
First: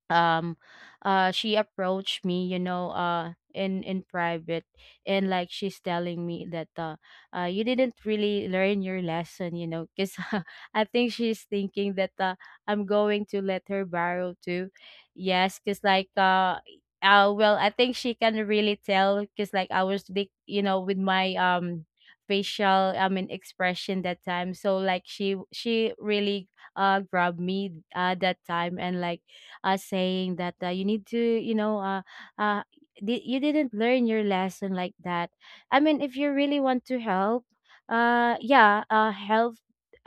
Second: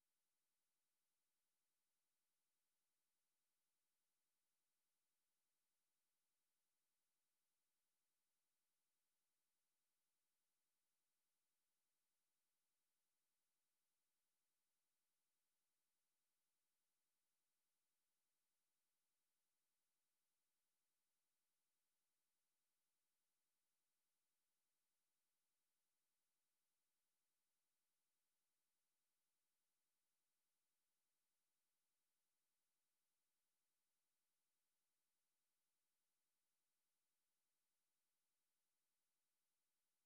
B: um she approached me, you know, in private. And like she's telling me that you didn't really learn your lesson, you know, because I think she's thinking that I'm going to let her borrow too, yes. Because like well, I think she can really tell, because like I was big, you know, with my facial, I mean, expression that time. So like she really grabbed me that time. And like, saying that, you need to, you know, uh, you didn't learn your lesson, like that. I mean, if you really want to help, yeah, help.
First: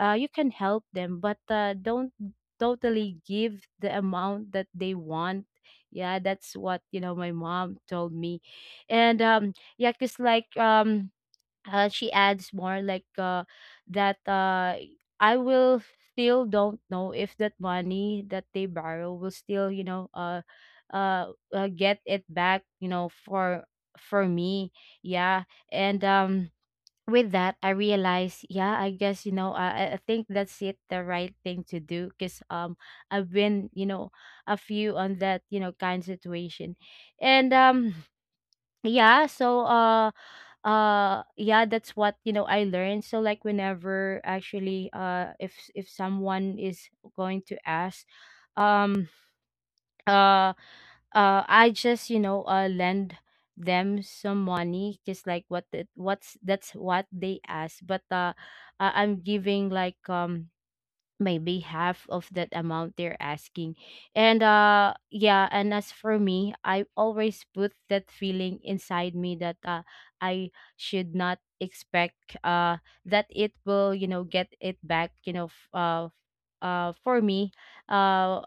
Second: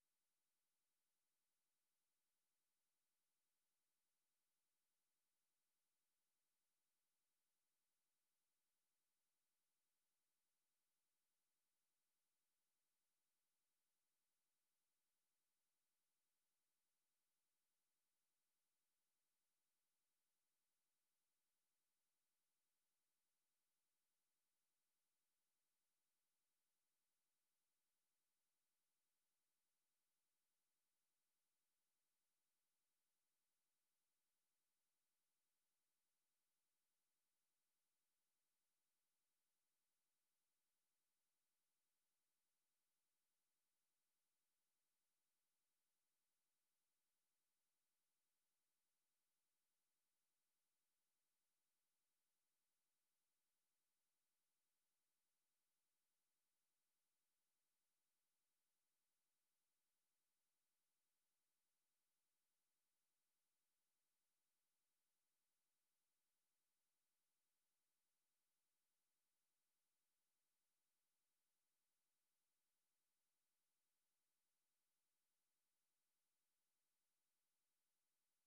B: You can help them, but don't totally give the amount that they want. Yeah, that's what, you know. My mom told me, and yeah, cause like she adds more like that I will still don't know if that money that they borrow will still, you know, get it back, you know, for me, yeah. And with that, I realize, yeah, I guess, you know, I think that's it the right thing to do, because I've been, you know, a few on that, you know, kind situation. And yeah, so yeah, that's what, you know, I learned. So like, whenever, actually, if someone is going to ask, um uh I just, you know, lend them some money, just like what the, what's that's what they ask. But I'm giving, like, maybe half of that amount they're asking. And yeah, and as for me, I always put that feeling inside me that I should not expect that it will, you know, get it back, you know, for me, uh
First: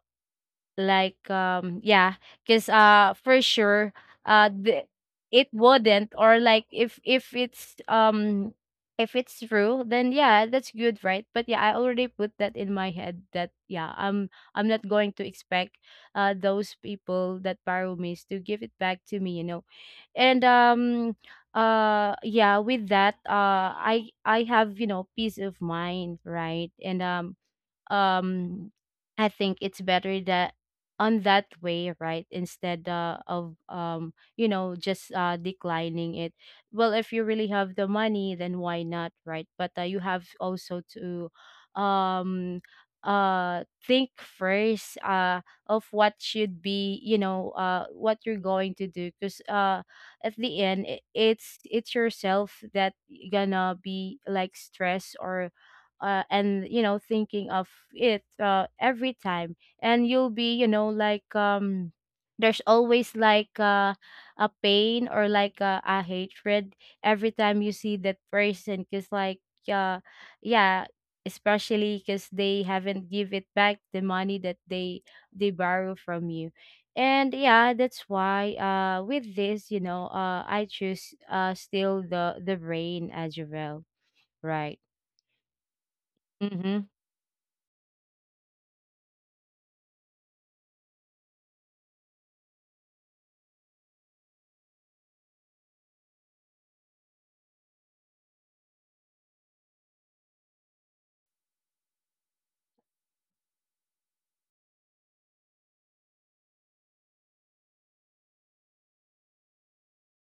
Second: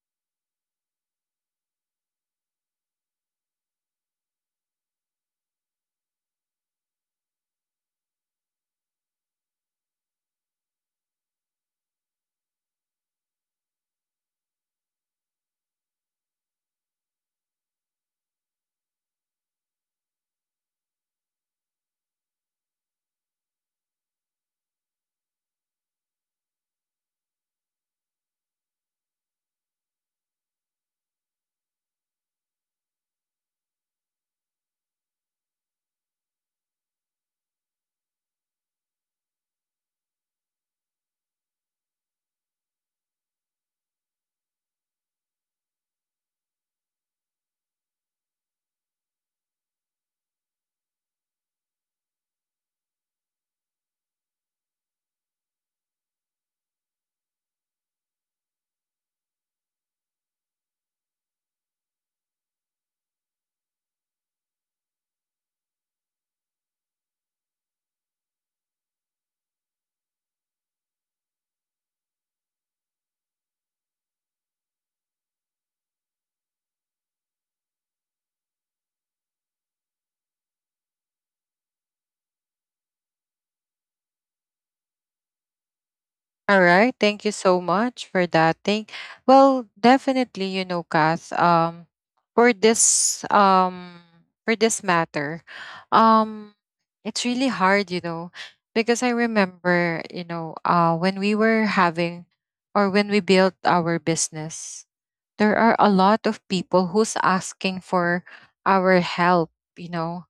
B: like, yeah, because for sure uh the, it wouldn't. Or like, if it's if it's true, then yeah, that's good, right? But yeah, I already put that in my head that yeah, I'm not going to expect those people that borrow me to give it back to me, you know. And yeah, with that, I have, you know, peace of mind, right? And um I think it's better that on that way, right? Instead of, you know, just declining it. Well, if you really have the money, then why not, right? But you have also to um think first of what should be, you know, what you're going to do, because at the end, it's yourself that gonna be like stressed, or and you know, thinking of it every time, and you'll be, you know, like, there's always like a pain, or like a hatred, every time you see that person, because like, uh, yeah, especially because they haven't give it back the money that they borrow from you. And yeah, that's why with this, you know, I choose still the brain as well, right.
A: All
B: Mm-hmm.
A: right. Thank you so much for that. Thing, well, definitely, you know, Kath, for this um for this matter, um, it's really hard, you know, because I remember, you know, when we were having or when we built our business, there are a lot of people who's asking for our help, you know,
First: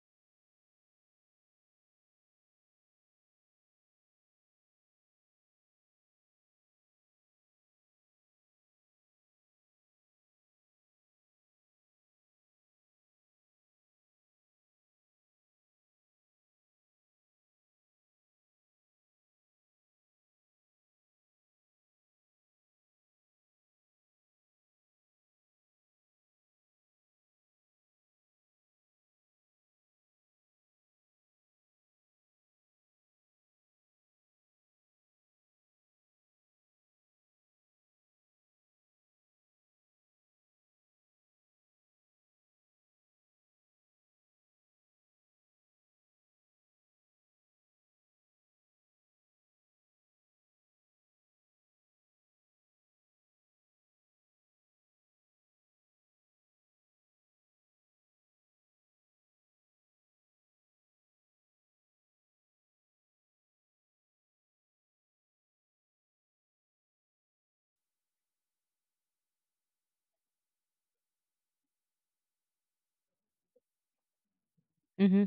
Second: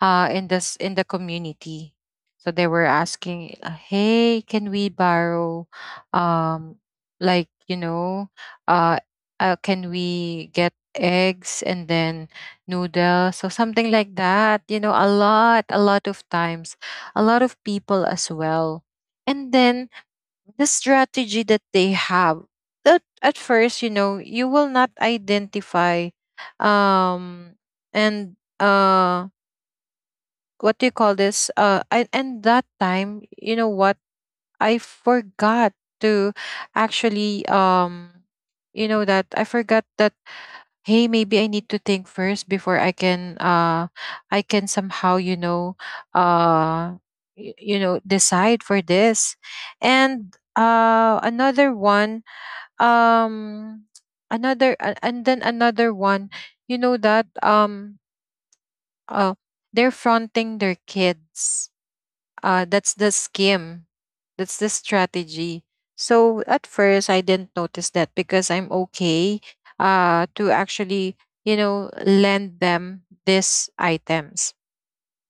A: in this in the community. So they were asking, "Hey, can we borrow, um, like you know, uh, can we get eggs and then noodles or something like that?" You know, a lot of times, a lot of people as well. And then the strategy that they have. That at first, you know, you will not identify, um, and what do you call this? And that time you know what I forgot to actually you know, that I forgot that hey, maybe I need to think first before I can I can somehow, you know, uh you know, decide for this. And another one, um another and then another one, you know, that uh they're fronting their kids. That's the scheme, that's the strategy. So at first I didn't notice that because I'm okay, to actually, you know, lend them these items.
B: Mm-hmm.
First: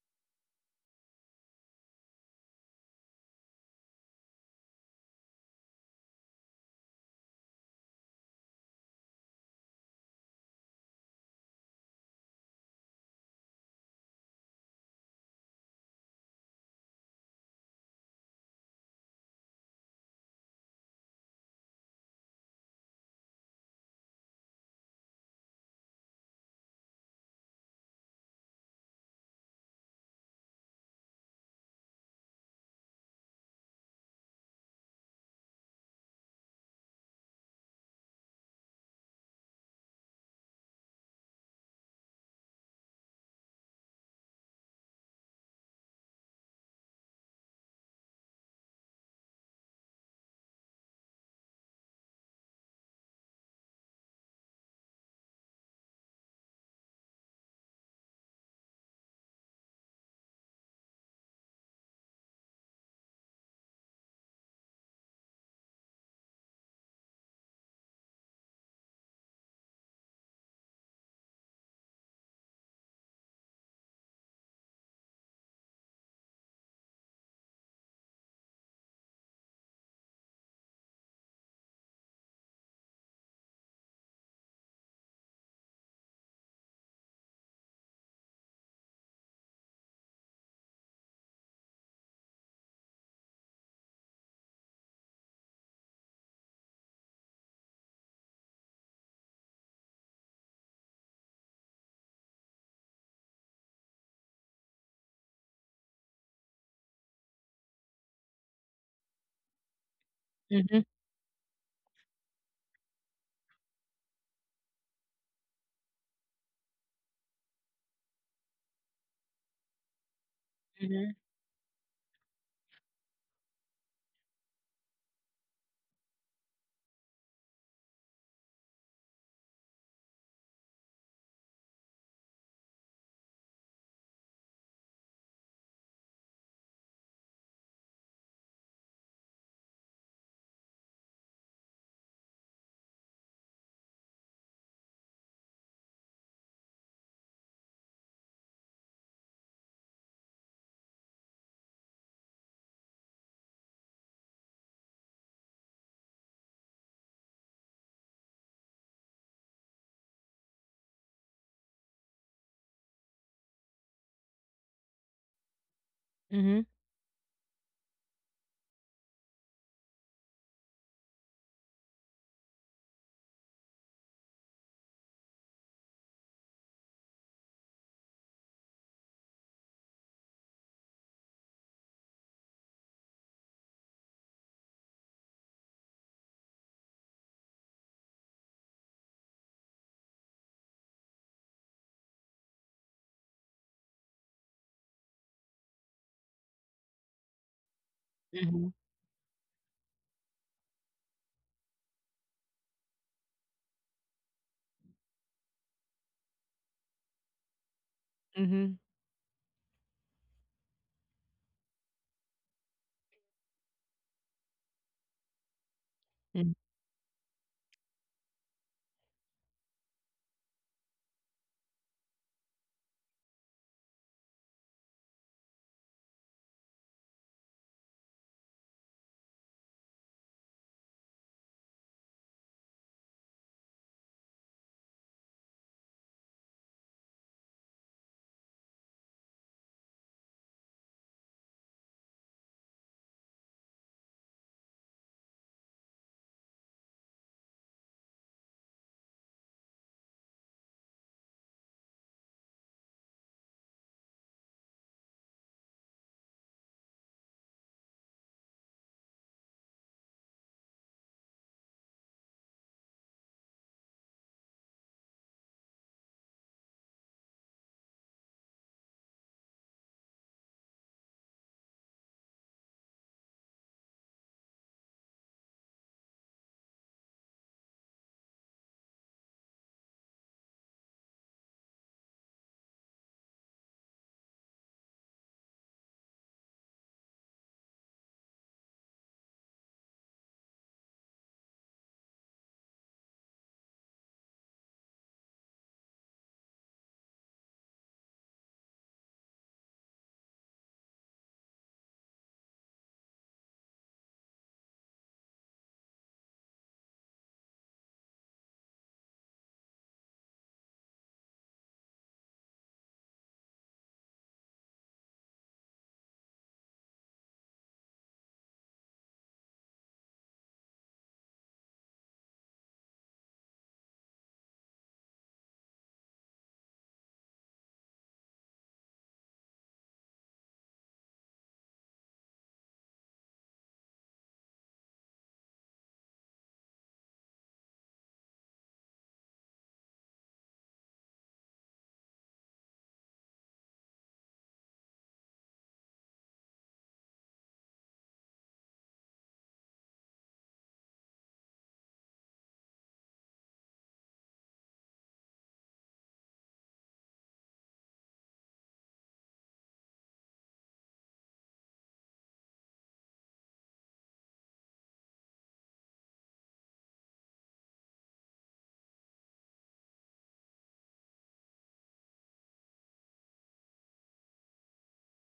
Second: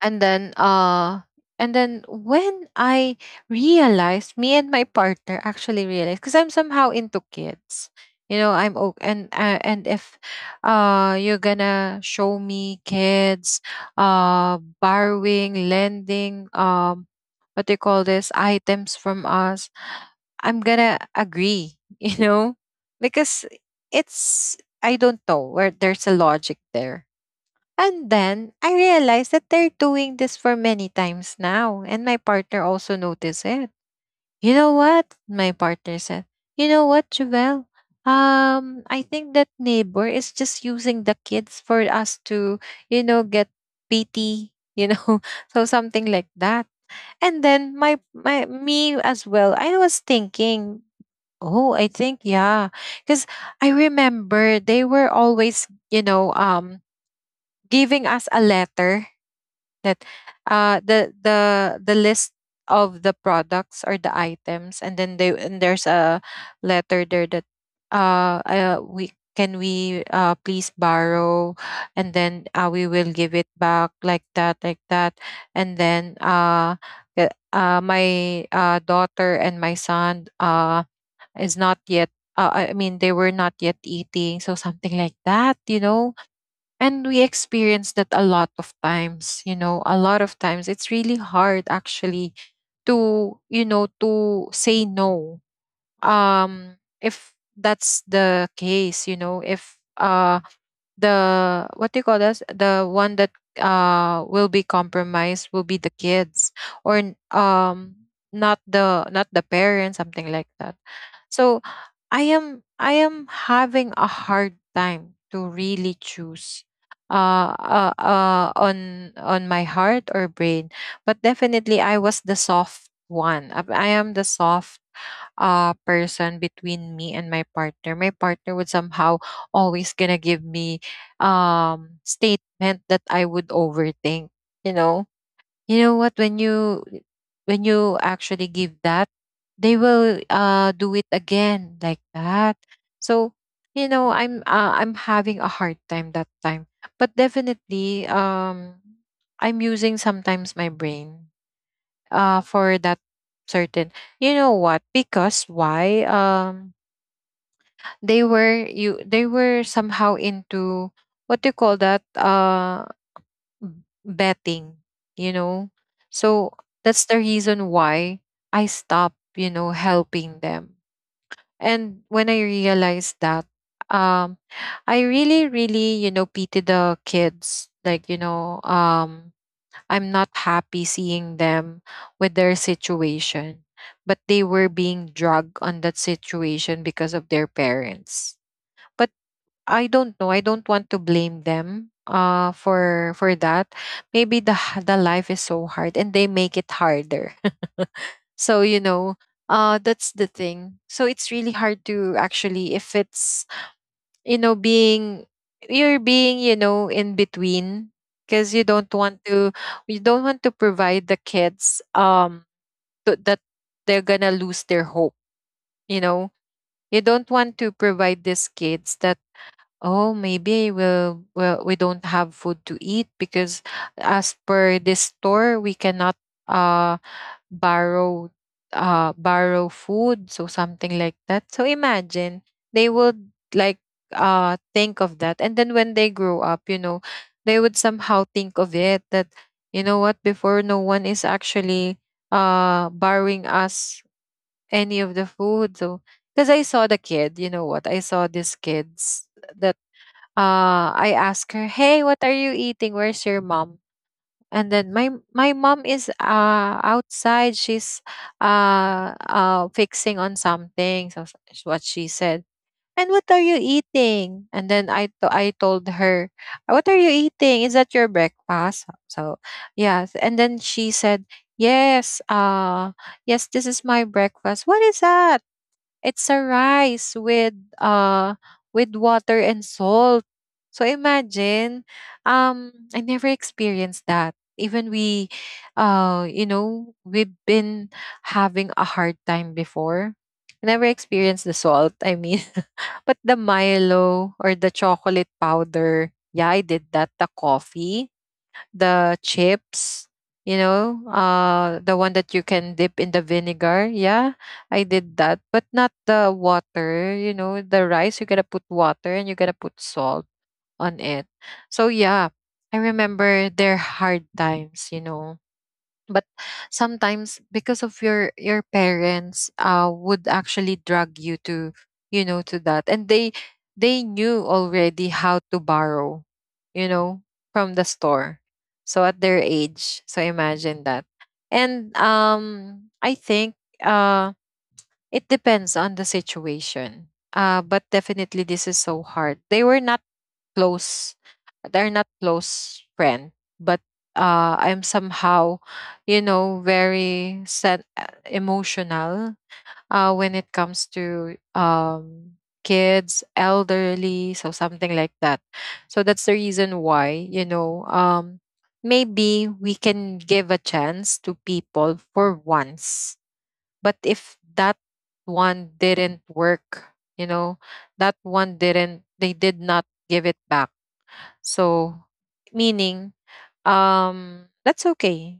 A: and then uh and then when I realized, me and my partner actually realized, because I'm somehow into kids, you know, I'm o- and if you're gonna show me kids, borrowing, lending, what do you call this, items from us, I'm gonna agree. You know, because it's, I don't know where there's a logic there. And then I realized that they're doing this for many times now, and my partner also noticed it. You know what? My partner said, you know what, Javel? I think that neighbor is just using the kids for us to, you know, get pity, you know, so something like that. And then my me as well, I was thinking, oh, I think yeah. Because I remember they were always, you know, giving us a letter that the list of the products or the items, and then they, and there's a letter there that we can we please borrow, and then we will give it back, like that, like that. And then my daughter and my son is not yet I mean they were not yet eating, so something like that, you know. And we experience that a lot of times, you know, a lot of times. It's really hard actually to, you know, to say no. If that's the case, you know, if the what do you call this? The one that will be compromised will be the kids, or not the not the parents, something like that.
B: Mhm.
A: So I am having a hard time to really choose on my heart or brain.
B: Mhm.
A: But definitely I was the soft one. I am the soft person between me and my partner. My partner would somehow always gonna give me statement that I would overthink, you know you know what when you actually give that they will do it again like that so you know I'm having a hard time that time. But definitely, I'm using sometimes my brain for that certain, you know what. Because why they were you they were somehow into, what do you call that, betting, you know. So
B: Mhm.
A: that's the reason why I stopped, you know, helping them. And when I realized that, um, I really, really, you know, pity the kids. Like, you know, I'm not happy seeing them with their situation, but they were being dragged on that situation because of their parents. But I don't know. I don't want to blame them for that. Maybe the life is so hard and they make it harder. So
B: Mhm.
A: you know, that's the thing. So it's really hard to actually, if it's, you know, being, you're being, you know, in between, because you
B: Mhm.
A: don't want to, you don't want to provide the kids to, that they're going to lose their hope, you know.
B: Mhm.
A: You don't want to provide these kids that, oh, maybe we'll, well, we don't have food to eat because as per this store, we cannot uh borrow borrow food, so something like that. So imagine they would like think of that. And then when they grow up, you know, they would somehow think of it that, you know what, before no one is actually borrowing us any of the food. So because I saw the kid, you know what, I saw these kids that I ask her, "Hey, what are you eating? Where's your mom?" And then my mom is outside. She's fixing on something. So is what she said. And what are you eating? And then I told her, "What are you eating? Is that your breakfast?" So yes. And then she said, "Yes. Yes. This is my breakfast. What is that?" It's a rice with water and salt. So imagine, I never experienced that. Even we, you know, we've been having a hard time before. I never experienced the salt. I mean, but the Milo or the chocolate powder, yeah, I did that. The coffee, the chips, you know, the one that you can dip in the vinegar. Yeah, I did that, but not the water. You know, the rice, you gotta put water and you gotta put salt on it. So, yeah, I remember their hard times, you know, but sometimes because of your parents would actually drag you to, you know, to that, and they knew already how to borrow, you know, from the store, so at their age, so imagine that. And I think uh, it depends on the situation. But definitely this is so hard. They were not close. They're not close friend, but I'm somehow, you know, very emotional when it comes to kids, elderly, so something like that. So that's the reason why, you know, maybe we can give a chance to people for once, but if that one didn't work, you know, that one didn't, they did not give it back, so meaning, that's okay,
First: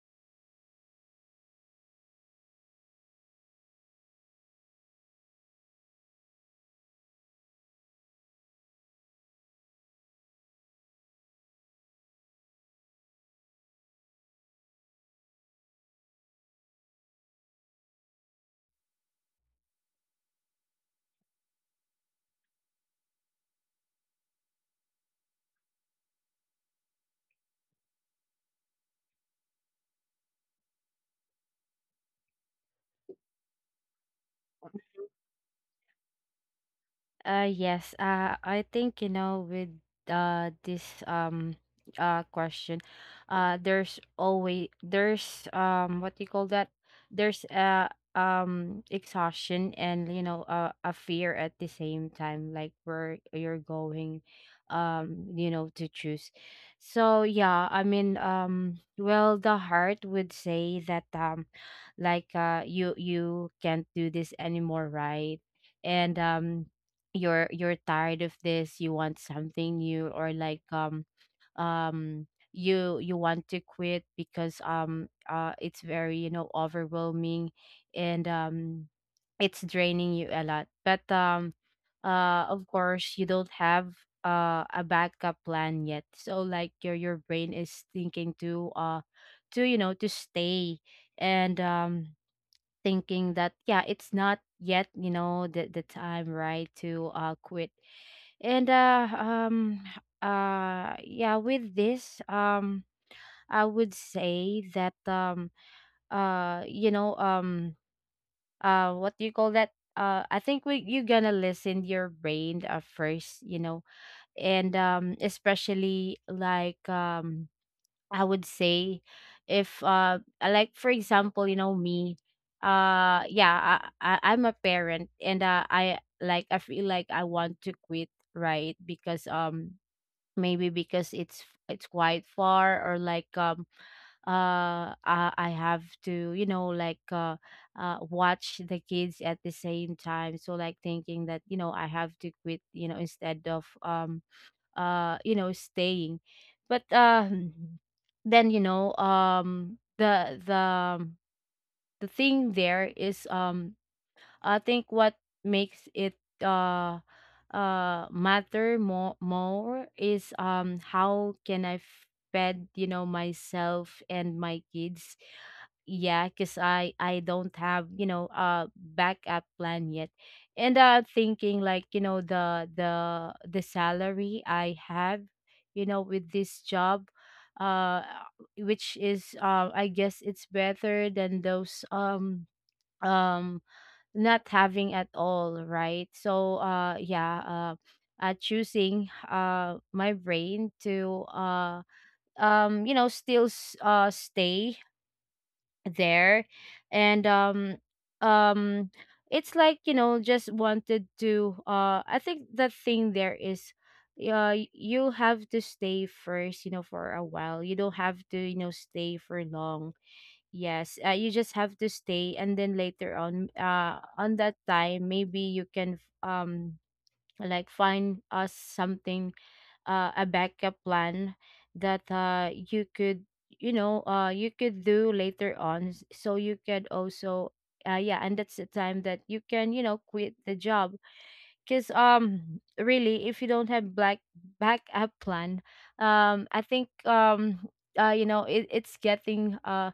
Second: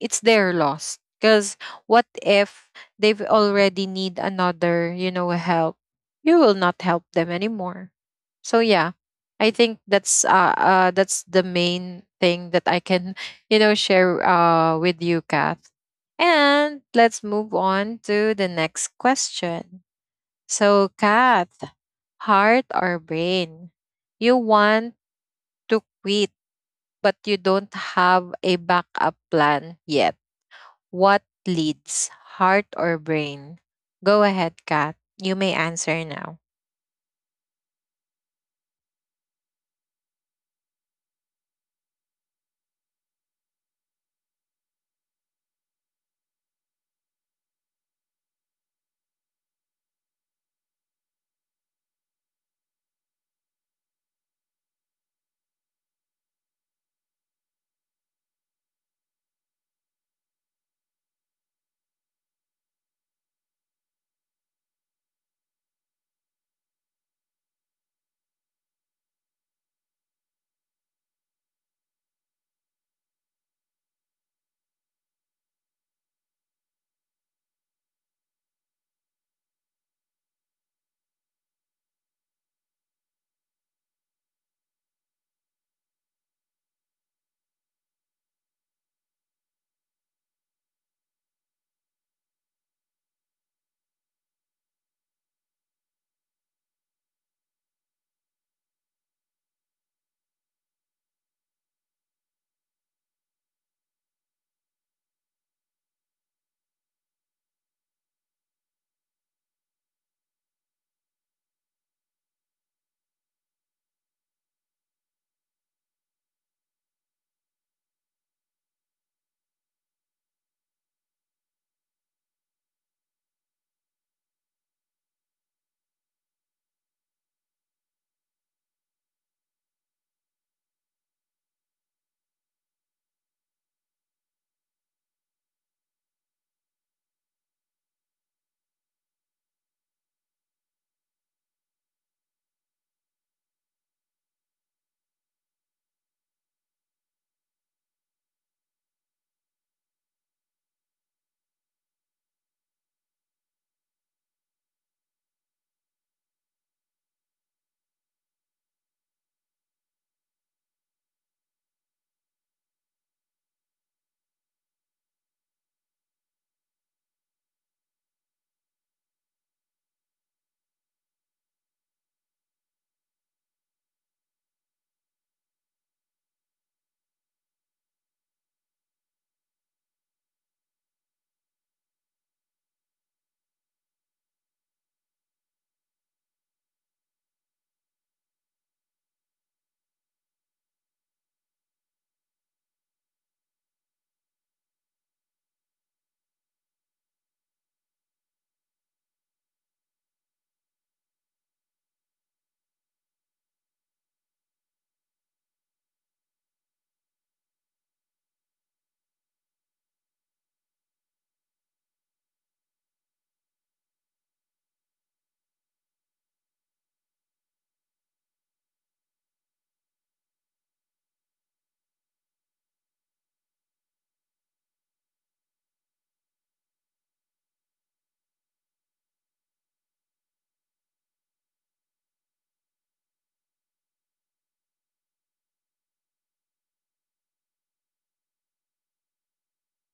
A: it's their loss. Because what if they've already need another, you know, help, you will not help them anymore. So yeah, I think that's the main thing that I can, you know, share with you, Kath. And let's move on to the next question. So Kath, heart or brain? You want to quit but you don't have a backup plan yet. What leads, heart or brain? Go ahead, Kat. You may answer now.
B: Yes. I think, you know, with this question, there's, what do you call that? There's exhaustion and, you know, a fear at the same time, like where you're going, you know, to choose. So yeah, I mean, well, the heart would say that, like, you can't do this anymore, right? And you're tired of this, you want something new, or like, um you want to quit, because it's very, you know, overwhelming. And it's draining you a lot, but of course you don't have a backup plan yet, so like your brain is thinking to you know, to stay. And thinking that yeah, it's not yet, you know, the time right to quit. And yeah, with this, I would say that, you know, what do you call that? I think we you're gonna listen your brain first, you know. And especially, like, I would say, if like, for example, you know, me, yeah, I'm a parent, and I feel like I want to quit, right? Because, maybe because it's quite far, or like, I have to, you know, like, watch the kids at the same time, so like thinking that, you know, I have to quit, you know, instead of you know staying. But then, you know, the thing there is, I think what makes it uh matter more is, how can I fed, you know, myself and my kids. Yeah, cause I don't have, you know, a backup plan yet, and thinking, like, you know, the salary I have, you know, with this job, uh which is, I guess, it's better than those, um not having at all, right? So yeah, choosing my brain to you know, still stay there. And, um it's like, you know, just wanted to I think the thing there is, you have to stay first, you know, for a while. You don't have to, you know, stay for long. Yes, you just have to stay, and then later on that time, maybe you can, like find us something, a backup plan that you could, you know, you could do later on, so you can also, yeah, and that's the time that you can, you know, quit the job, cause really, if you don't have black backup plan, I think, you know, it's getting uh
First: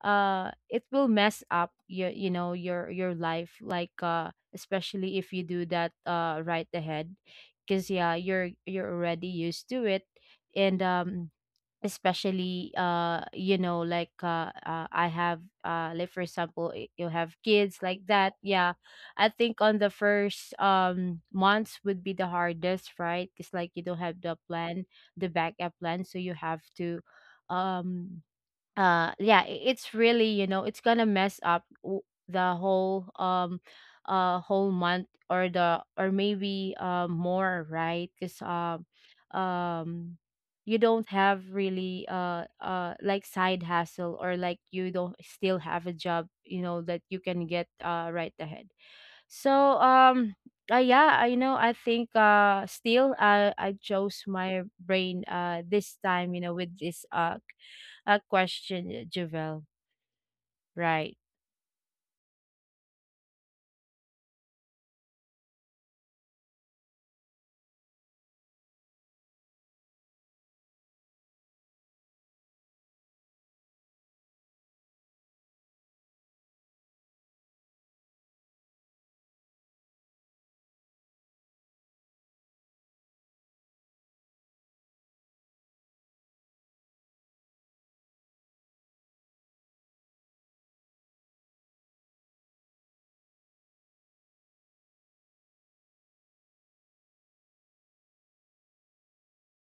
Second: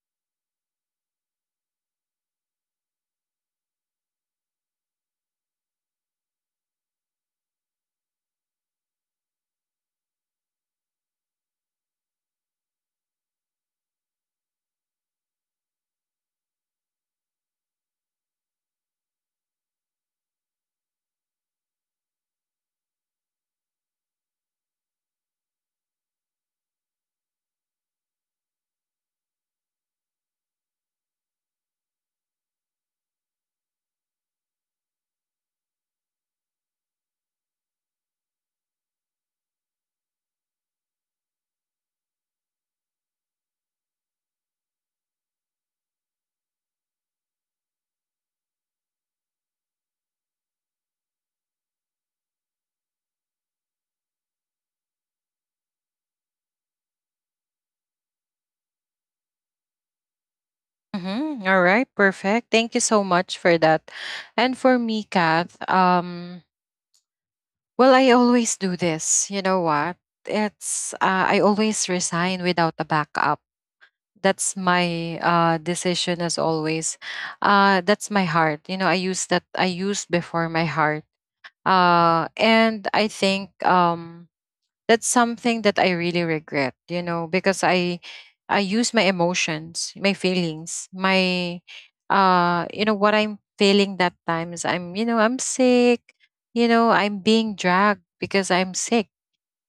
B: uh it will mess up your, you know, your life, like, especially if you do that right ahead, because yeah, you're already used to it. And especially, you know, like, I have like, for example, you have kids like that, yeah. I think on the first, months would be the hardest, right? It's like, you don't have the backup plan, so you have to, um yeah, it's really, you know, it's gonna mess up the whole, whole month, or maybe more, right? Because, um you don't have really like side hustle, or like, you don't still have a job, you know, that you can get right ahead. So, yeah, I know, I think, still, I chose my brain this time, you know, with this question, Javel. Right,
A: Mm-hmm. All right, perfect. Thank you so much for that. And for me, Kath, well, I always do this. You know what? It's I always resign without a backup. That's my decision as always. That's my heart. You know, I use that. I used before my heart. And I think that's something that I really regret, you know, because I use my emotions, my feelings, my, you know, what I'm feeling that times. I'm, you know, I'm sick, you know, I'm being dragged because I'm sick,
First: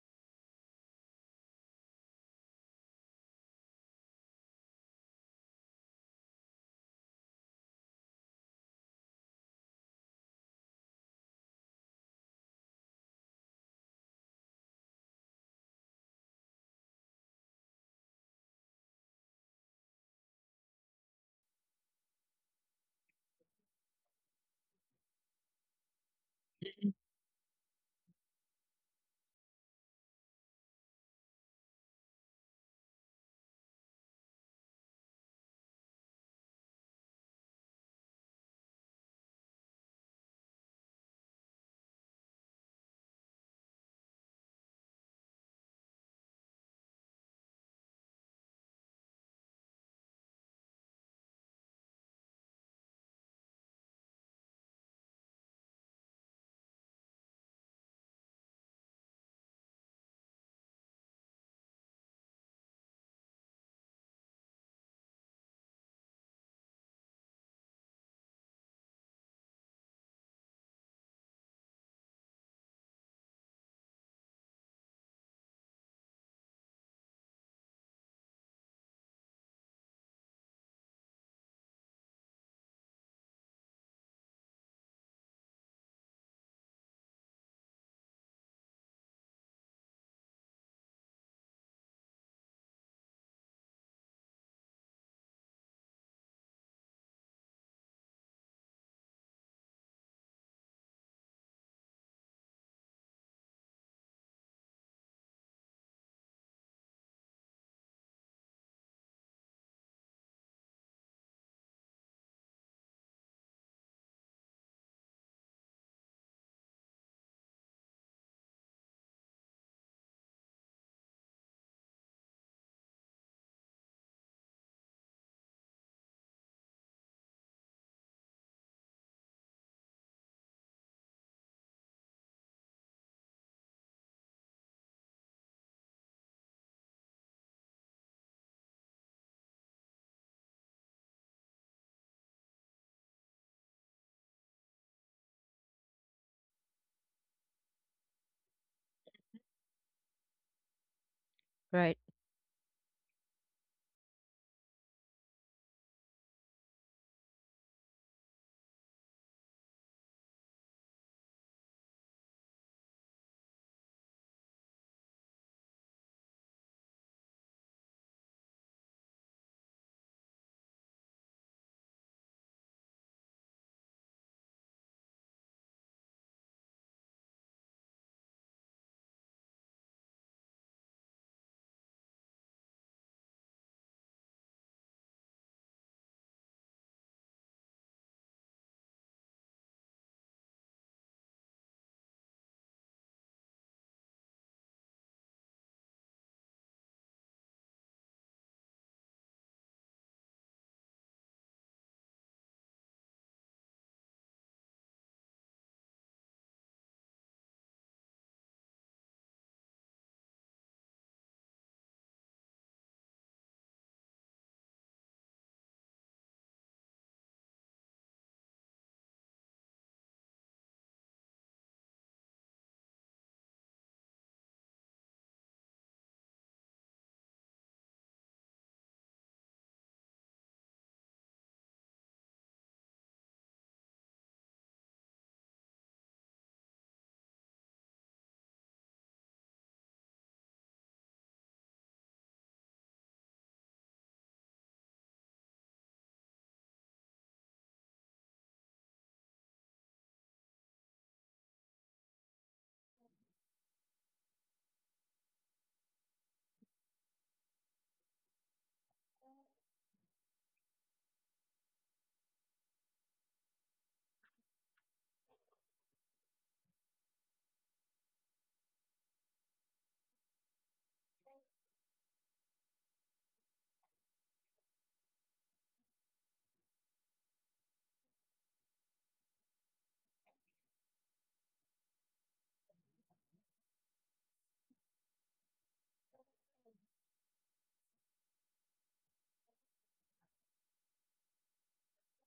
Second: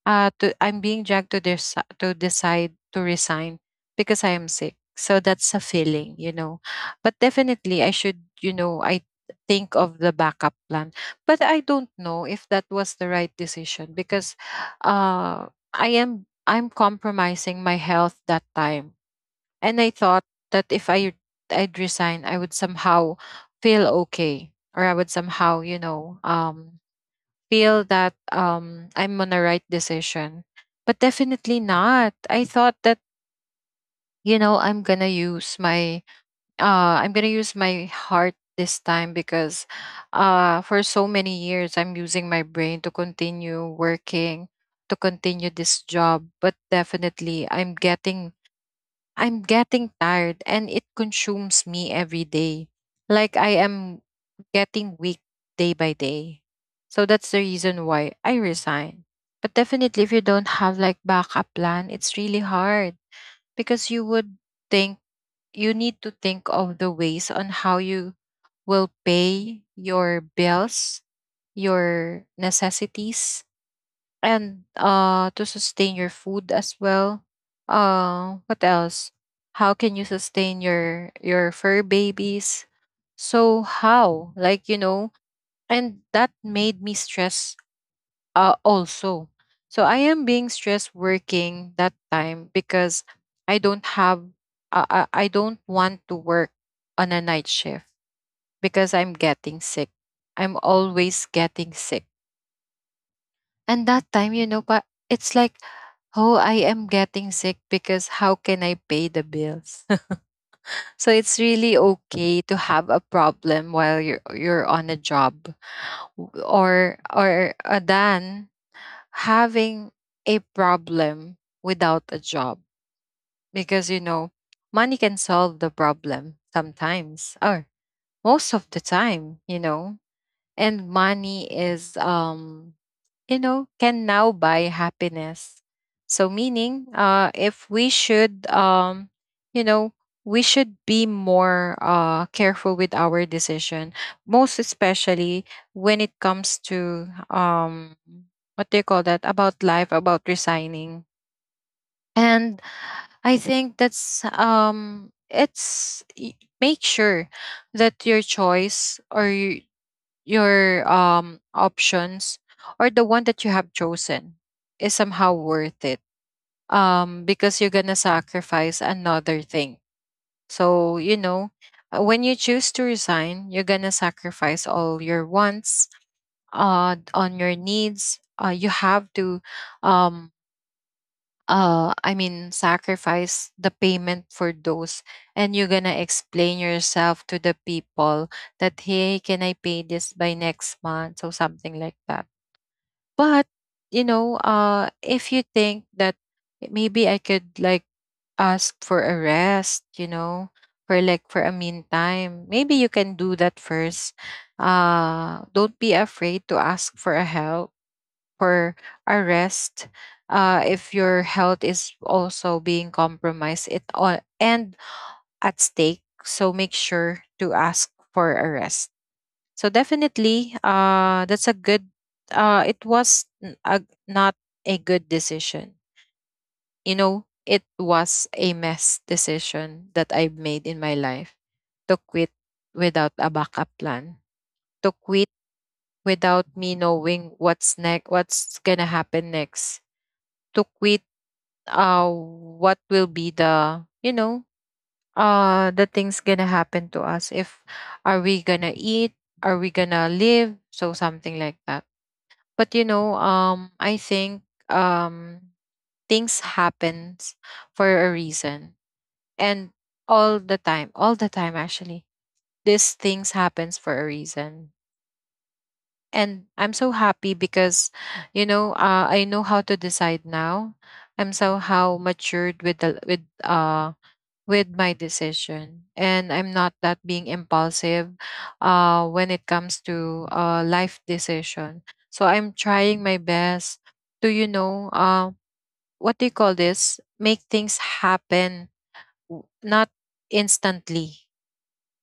A: I'm being dragged to this, to decide to resign because I am sick. So that's a feeling, you know. But definitely, I should, you know, I think of the backup plan. But I don't know if that was the right decision because, uh, I'm compromising my health that time, and I thought that if I'd resign, I would somehow feel okay, or I would somehow, you know, feel that, I'm on the right decision. But definitely not. I thought that, you know, I'm gonna use my heart this time, because for so many years I'm using my brain to continue working, to continue this job. But definitely I'm getting tired and it consumes me every day. Like I am getting weak day by day. So that's the reason why I resign. But definitely if you don't have like backup plan, it's really hard, because you would think, you need to think of the ways on how you will pay your bills, your necessities, and to sustain your food as well. What else, how can you sustain your fur babies? So how, like, you know, and that made me stress also. So I am being stressed working that time because I don't have, I don't want to work on a night shift because I'm getting sick, I'm always getting sick. And that time, you know, but it's like, oh, I am getting sick, because how can I pay the bills? So it's really okay to have a problem while you're on a job, W- or than having a problem without a job. Because you know, money can solve the problem sometimes, or most of the time, you know. And money is, you know, can now buy happiness. So, meaning, if we should, you know, we should be more careful with our decision, most especially when it comes to, what do you call that, about life, about resigning.
B: right.
A: And I think that's, make sure that your choice or your options or the one that you have chosen is somehow worth it, because you're gonna sacrifice another thing. So you know, when you choose to resign you're gonna sacrifice all your wants, on your needs. You have to, um I mean sacrifice the payment for those. And you're gonna explain yourself to the people that, hey, can I pay this by next month, or something like that. But you know, if you think that maybe I could like ask for a rest, you know, for like for a meantime, maybe you can do that first. Don't be afraid to ask for a help, for our rest, if your health is also being compromised, it all and at stake. So make sure to ask for a rest. So definitely, that's a good. A, not a good decision. You know, it was a mess decision that I made in my life, to quit without a backup plan, to quit without me knowing what's next, what's gonna happen next, to quit, uh what will be the, you know, the things gonna happen to us, if are we gonna eat, are we gonna live, so something like that. But you know, I think, um things happens for a reason. And all the time, all the time actually, these things happens for a reason. And I'm so happy, because you know, I know how to decide now. I'm somehow matured with the with my decision, and I'm not that being impulsive when it comes to life decision. So I'm trying my best to, you know, what do you call this, make things happen, not instantly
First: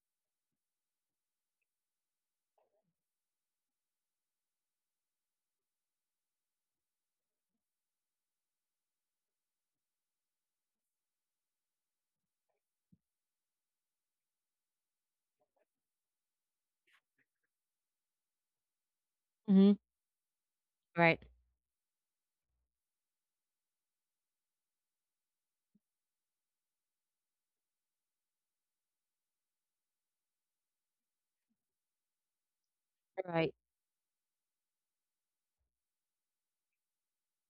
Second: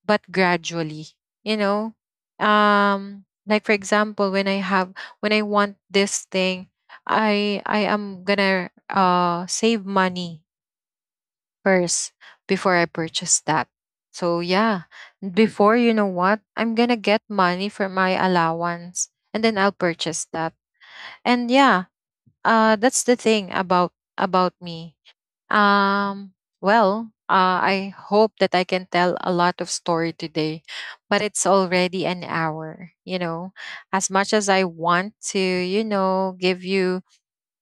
A: but gradually, you know. um like for example, when I want this thing, I am gonna save money first before I purchase that. So yeah, before, you know what, I'm gonna get money from my allowance and then I'll
B: Mm-hmm.
A: purchase that.
B: Right,
A: And yeah, that's the thing about me. Um well, I hope that I can tell a lot of story today, but it's already an hour, you know.
B: right.
A: As much as I want to, you know,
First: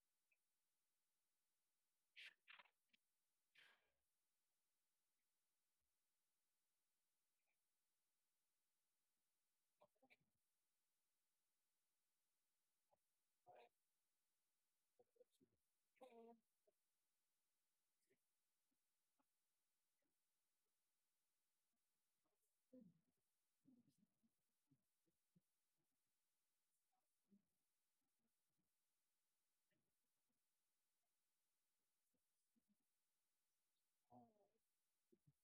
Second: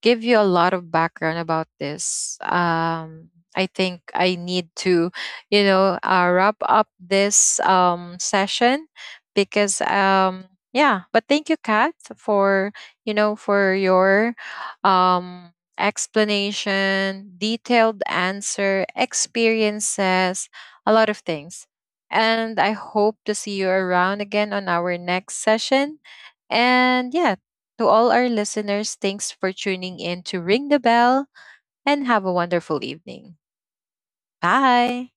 A: give you a lot of background about this. I think I need to, you know, wrap up this session because, yeah. But thank you, Kat, for, you know, for your um, explanation, detailed answer, experiences, a lot of things. And I hope to see you around again on our next session. And yeah, to all our listeners, thanks for tuning in to Ring the Bell and have a wonderful evening. Bye.